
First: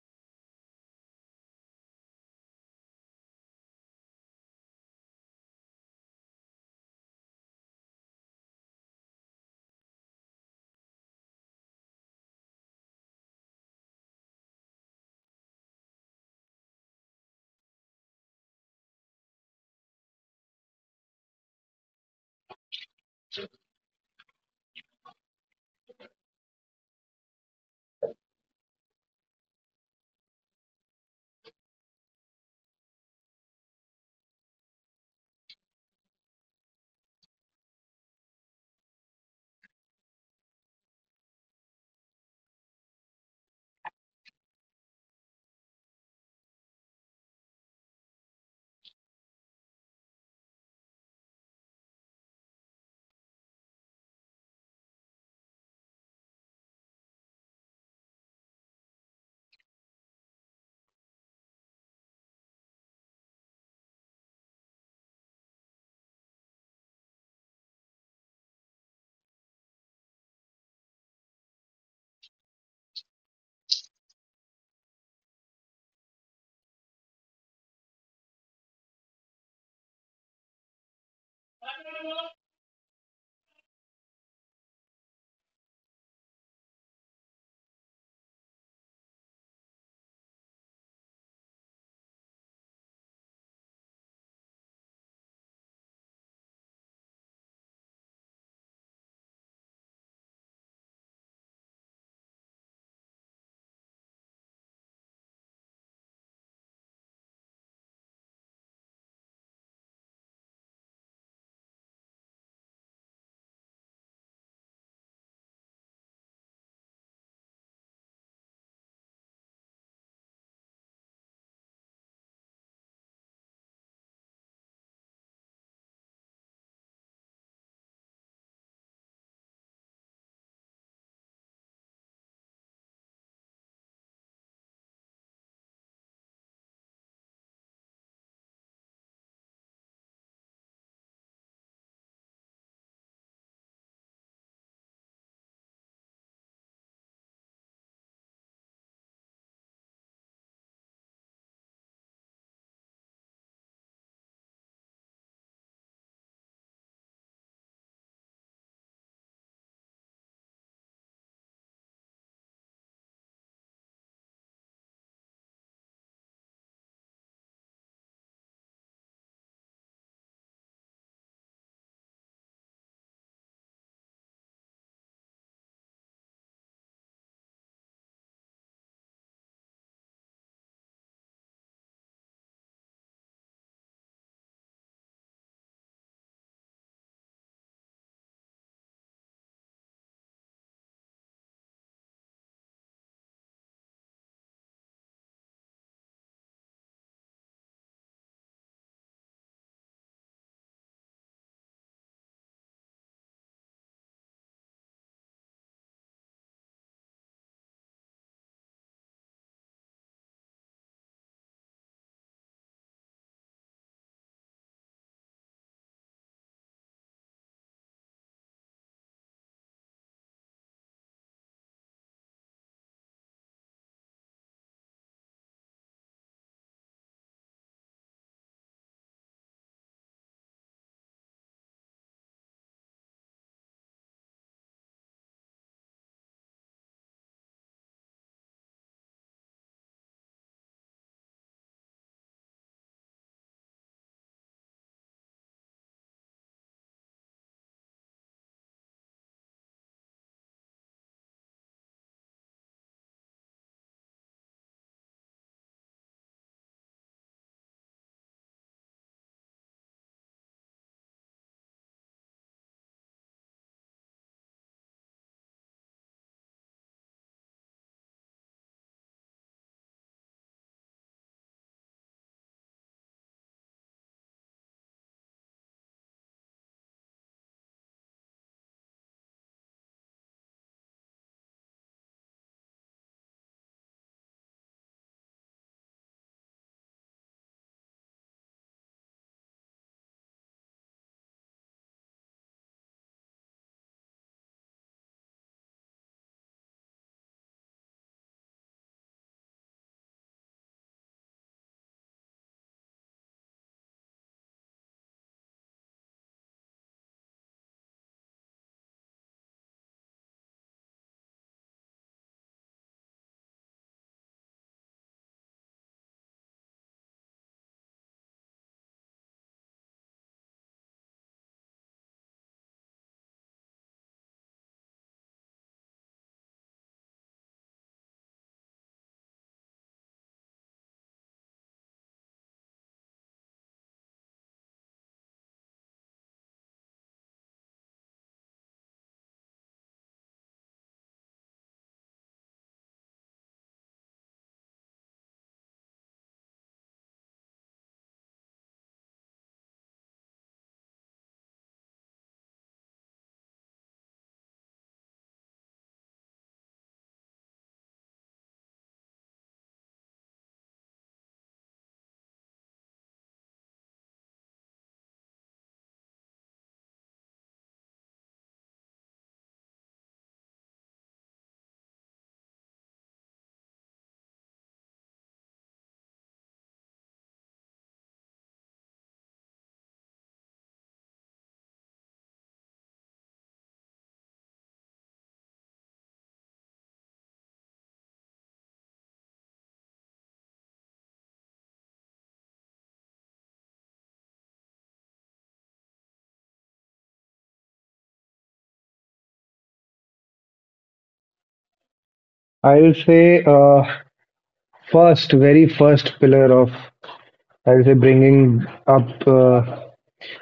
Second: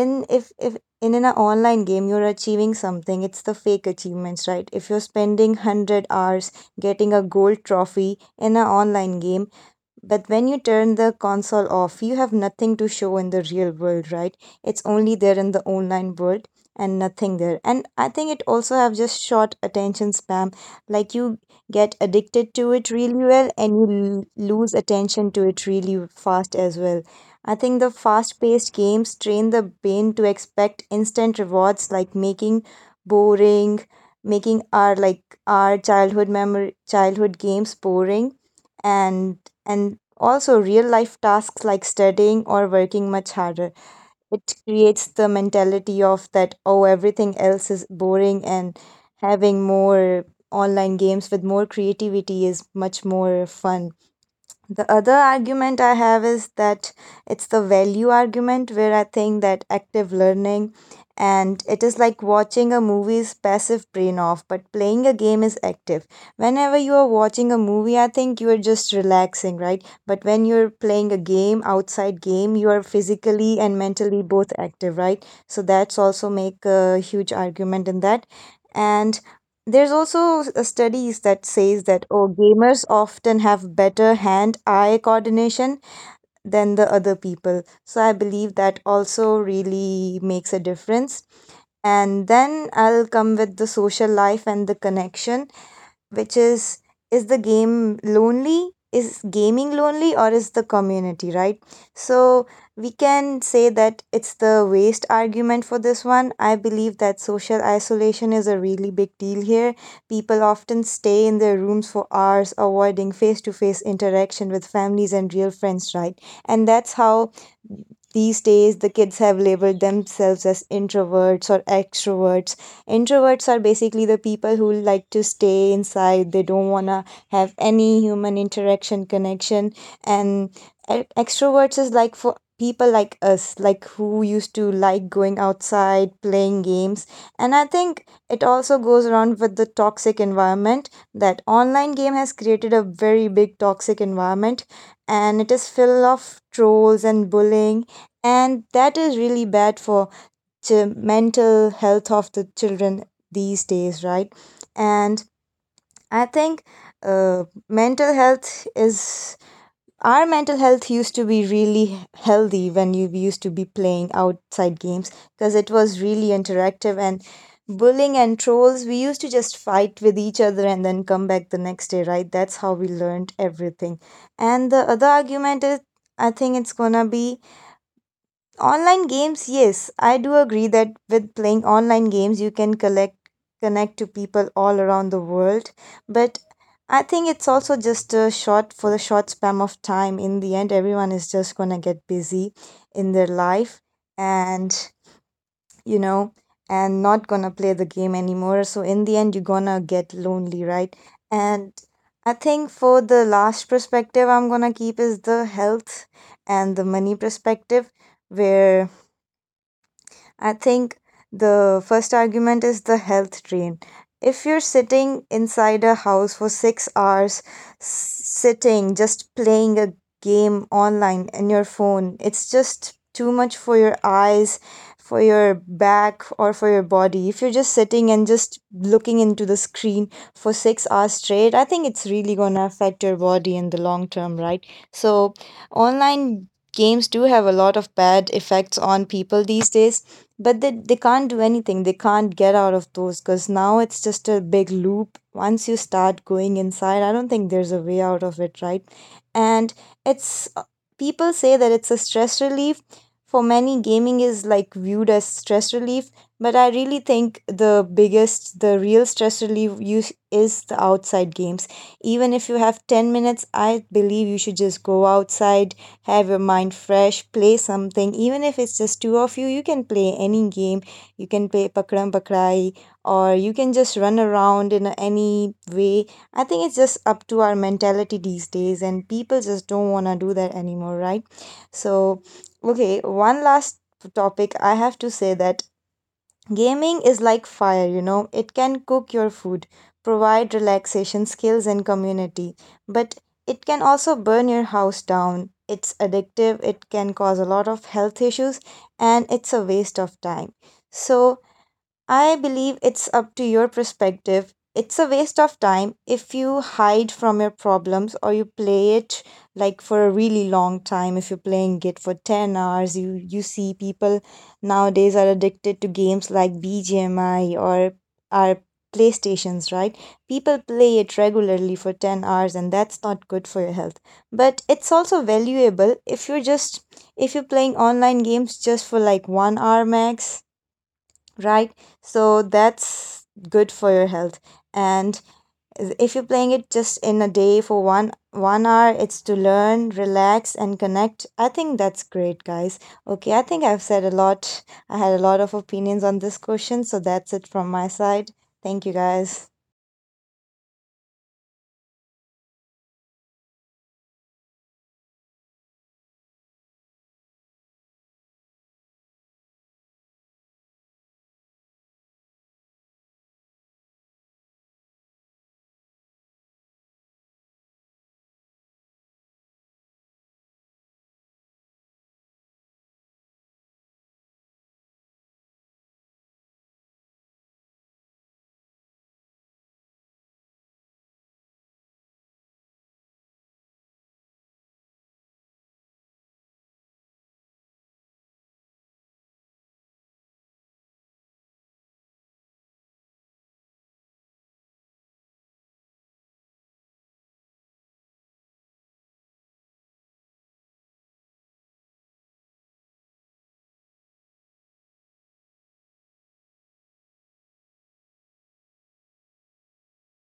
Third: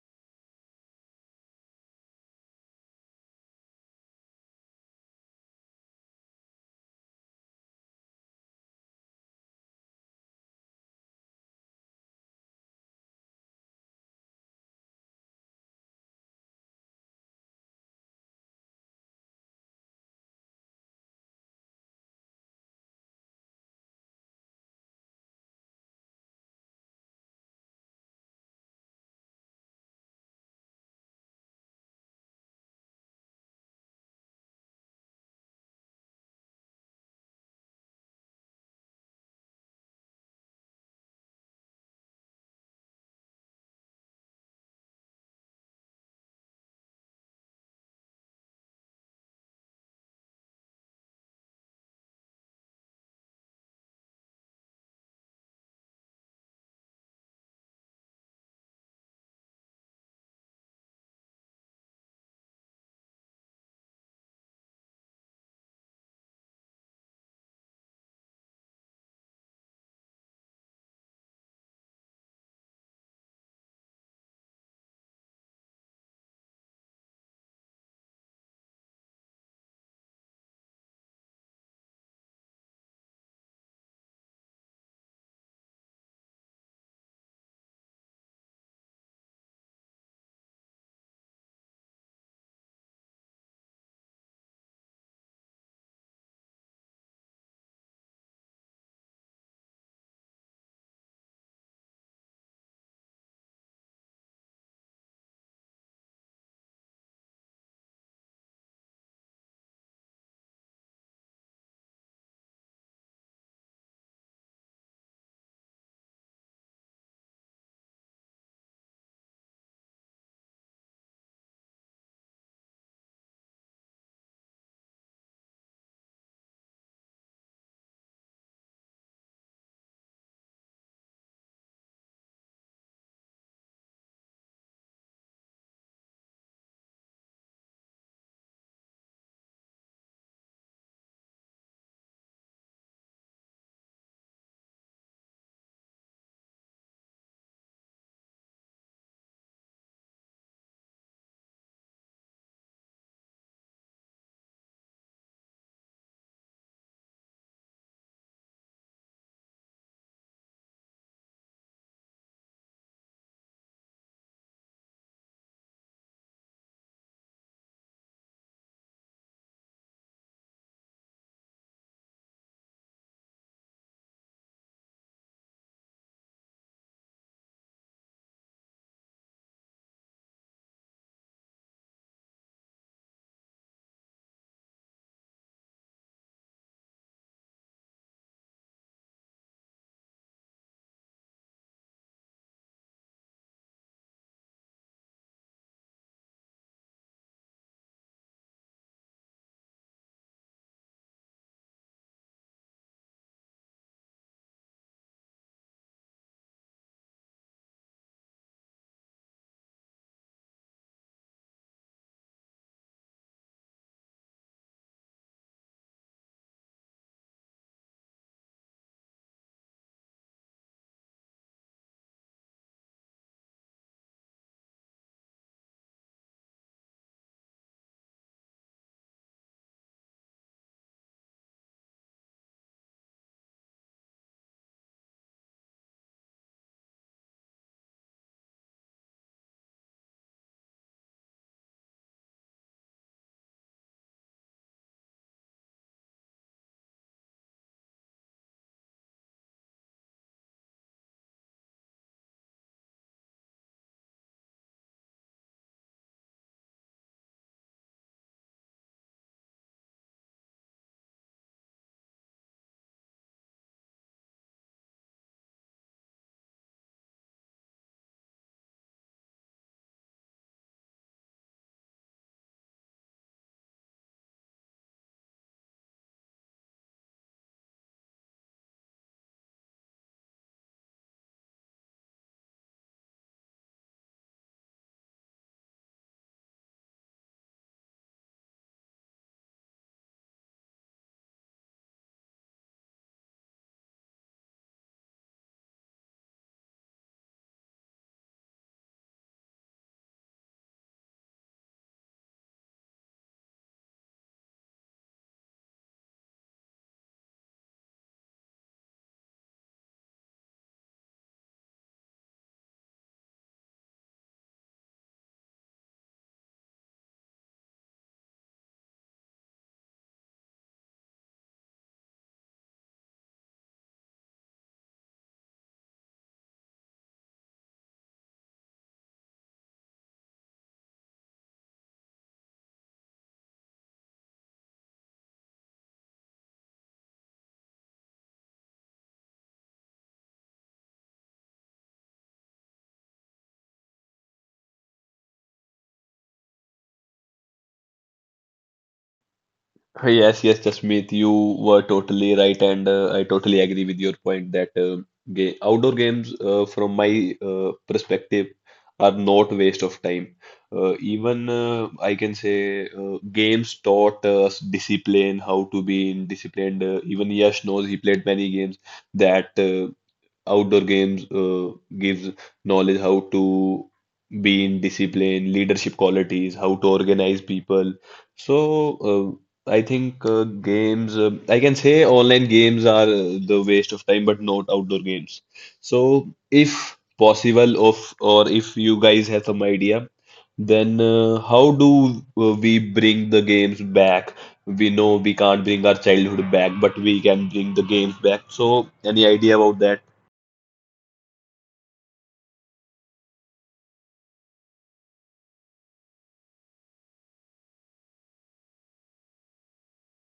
C: in if in an online game you're achieving something, it's the fake achievements, right? If you're spending 100 hours getting a gold trophy in an online game, but when you turn the console off, you have nothing to show in the real world, right? It's only there in the online world and nothing there. And I think it also have just short attention spam. Like, you get addicted to it really well, and you lose attention to it really fast as well. I think the fast-paced games train the brain to expect instant rewards, like making boring, making our like our childhood memory childhood games boring, and also real life tasks like studying or working much harder. It creates the mentality of that, oh, everything else is boring, and having more online games with more creativity is much more fun. The other argument I have is that it's the value argument, where I think that active learning, and it is like watching a movie is passive brain off, but playing a game is active. Whenever you are watching a movie, I think you are just relaxing, right? But when you're playing a game, outside game, you are physically and mentally both active, right? So that's also make a huge argument in that. And there's also studies that says that, oh, gamers often have better hand-eye coordination than the other people. So I believe that also really makes a difference. And then I'll come with the social life and the connection, which is the game lonely? Is gaming lonely, or is the community, right? So we can say that it's the waste argument for this one. I believe that social isolation is a really big deal here. People often stay in their rooms for hours, avoiding face to face interaction with families and real friends, right? And that's how these days the kids have labeled themselves as introverts or extroverts. Introverts are basically the people who like to stay inside. They don't want to have any human interaction, connection. And extroverts is like for people like us, like who used to like going outside, playing games. And I think it also goes around with the toxic environment that online game has created a very big toxic environment, and it is full of trolls and bullying, and that is really bad for to mental health of the children these days, right? And I think mental health is our mental health used to be really healthy when you used to be playing outside games, because it was really interactive. And bullying and trolls, we used to just fight with each other and then come back the next day, right? That's how we learned everything. And the other argument is, I think it's gonna be online games, yes, I do agree that with playing online games, you can collect connect to people all around the world. But I think it's also just a short for the short span of time. In the end, everyone is just gonna get busy in their life, and you know, and not gonna play the game anymore. So in the end, you're gonna get lonely, right? And I think for the last perspective, I'm gonna keep is the health and the money perspective, where I think the first argument is the health drain. If you're sitting inside a house for 6 hours, sitting, just playing a game online in your phone, it's just too much for your eyes, for your back, or for your body. If you're just sitting and just looking into the screen for 6 hours straight, I think it's really going to affect your body in the long term, right? So, online games do have a lot of bad effects on people these days, but they can't do anything. They can't get out of those, because now it's just a big loop. Once you start going inside, I don't think there's a way out of it, right? And it's people say that it's a stress relief. For many, gaming is like viewed as stress relief. But I really think the real stress relief use is the outside games. Even if you have 10 minutes, I believe you should just go outside, have your mind fresh, play something. Even if it's just two of you, you can play any game. You can play Pakram Pakrai, or you can just run around in any way. I think it's just up to our mentality these days, and people just don't want to do that anymore, right? So, okay, one last topic I have to say that gaming is like fire, it can cook your food, provide relaxation skills and community, but it can also burn your house down. It's addictive, it can cause a lot of health issues, and it's a waste of time. So, I believe it's up to your perspective. It's a waste of time if you hide from your problems or you play it like for a really long time. If you're playing it for 10 hours, you see people nowadays are addicted to games like BGMI or our PlayStations, right? People play it regularly for 10 hours, and that's not good for your health. But it's also valuable if you're playing online games just for like 1 hour max, right? So that's good for your health. And if you're playing it just in a day for one hour, it's to learn, relax, and connect. I think that's great, guys. Okay, I think I've said a lot. I had a lot of opinions on this question, so that's it from my side. Thank you, guys.
A: Yes, yes, Jasmeet, you were totally right, and I totally agree with your point that ga outdoor games, from my perspective, are not waste of time. Even I can say games taught us discipline, how to be in disciplined. Even Yash knows he played many games that outdoor games gives knowledge how to be in discipline, leadership qualities, how to organize people. So I think games, I can say online games are the waste of time, but not outdoor games. So if possible, of or if you guys have some idea, then how do we bring the games back? We know we can't bring our childhood back, but we can bring the games back. So any idea about that?
B: I'll say, first, very first pillar of, I'll say, bringing up,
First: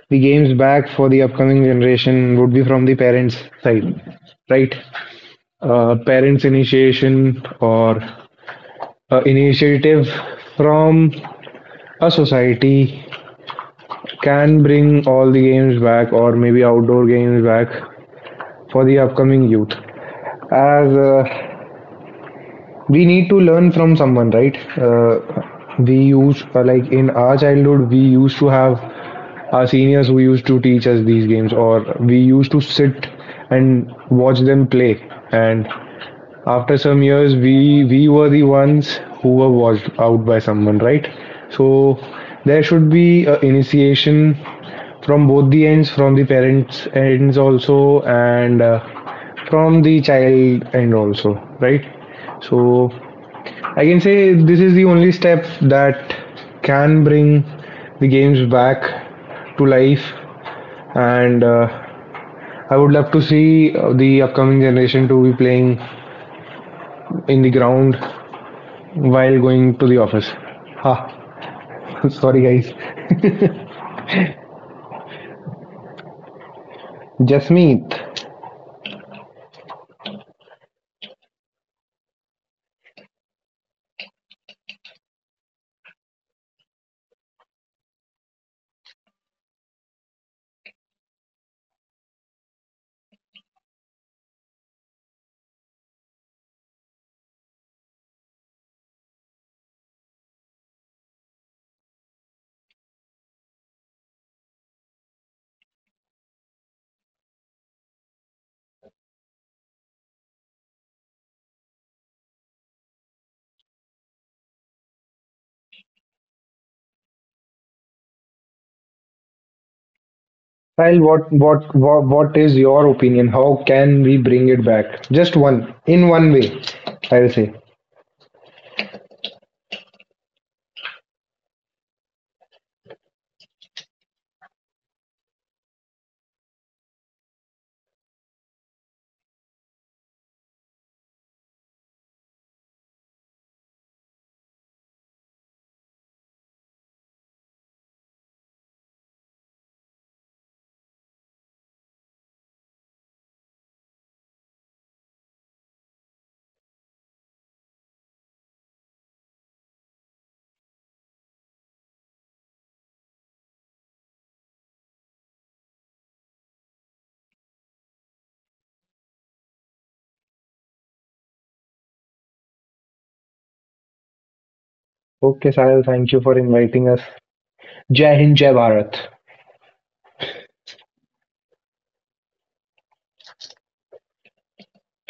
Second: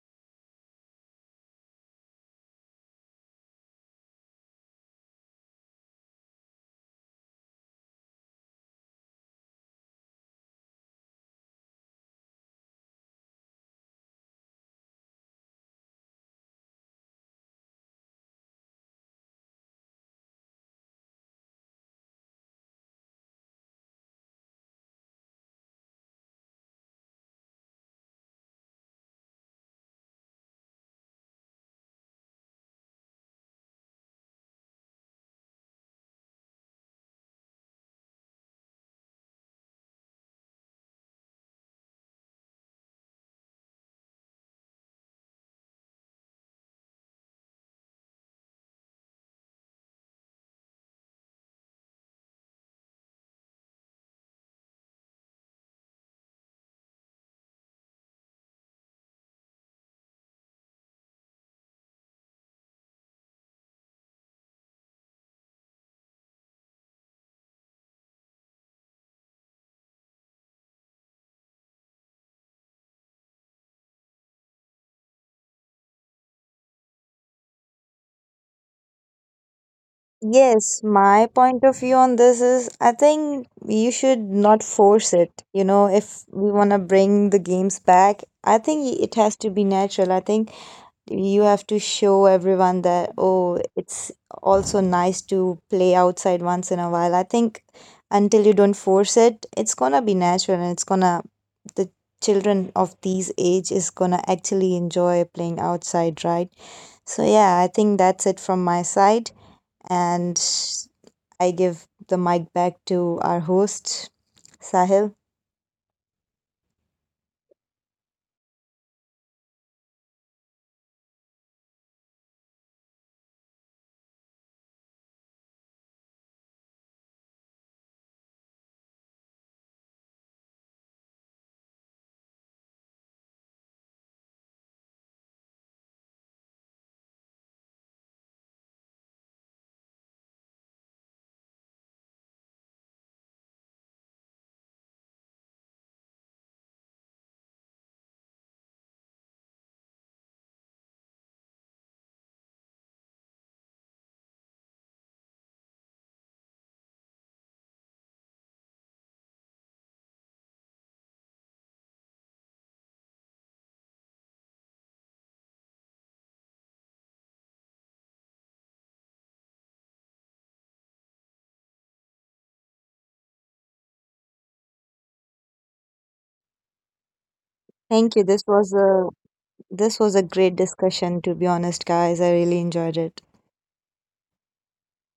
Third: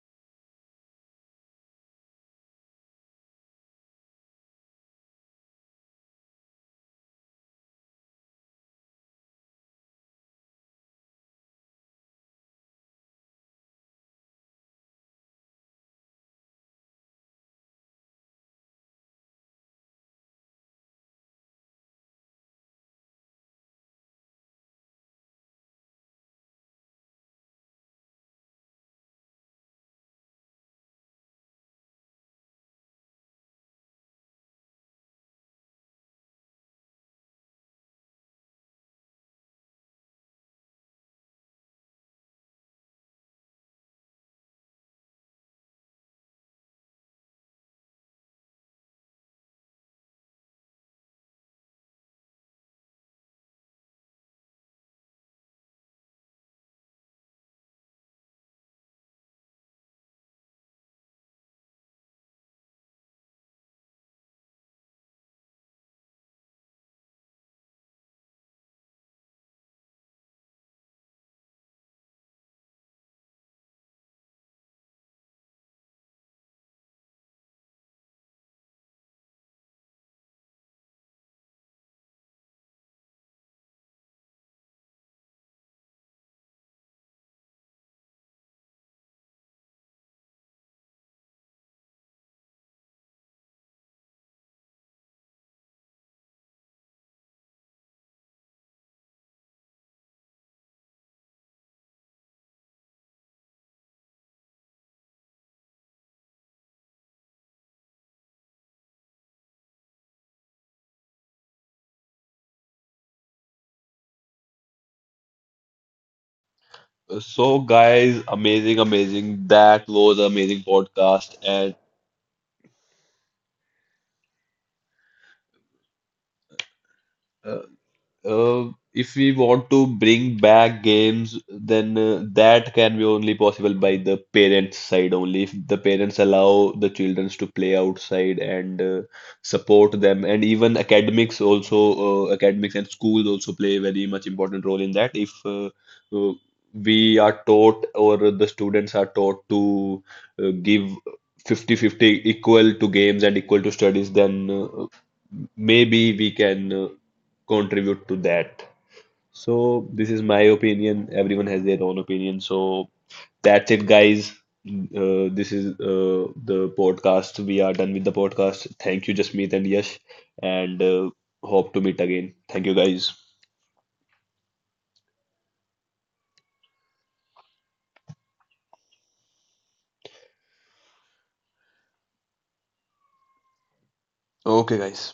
B: the games back for the upcoming generation, would be from the parents' side, right? Parents' initiation, or, initiative from a society, can bring all the games back, or maybe outdoor games back for the upcoming youth. As, we need to learn from someone, right. We used Like in our childhood, we used to have our seniors who used to teach us these games, or we used to sit and watch them play. And after some years, we were the ones who were watched out by someone, right. So there should be an initiation from both the ends, from the parents' ends also, and from the child end also, right. So I can say this is the only step that can bring the games back to life. And I would love to see, the upcoming generation to be playing in the ground while going to the office. Ha. Sorry, guys. Jasmeet.
C: Yes, my point of view on this is I think you should not force it. You know, if we want to bring the games back, I think it has to be natural. I think you have to show everyone that oh it's also nice to play outside once in a while. I think until you don't force it, it's gonna be natural, and it's gonna the children of these age is gonna actually enjoy playing outside, right? So yeah, I think that's it from my side. And I give the mic back to our host, Sahil.
A: So, guys, amazing, amazing. That was an amazing
B: Kyle, what,
A: podcast. And
B: what, what, what is your opinion? How can we bring it back? Just one, in one way, I'll say.
A: uh, if we want to bring back games, then that can be only possible by the parents' side only. If the parents allow the children to play outside and support them, and even academics also, academics and schools also play a very much important role in that. If uh, we are taught or the students are taught to give 50-50 equal to games and equal to studies, then maybe we can contribute to that. So this is my opinion. Everyone has their own opinion. So that's it, guys. This is the podcast. We are done with the podcast. Thank you, Jasmeet and Yash, and hope to meet again. Thank you, guys.
B: Okay, Sahil, thank you for inviting us.
C: Thank
B: Jai
C: you.
B: Hind,
C: this
B: Jai
C: was
B: Bharat.
C: a this was a great discussion, to be honest, guys. I really enjoyed it.
A: Okay, guys.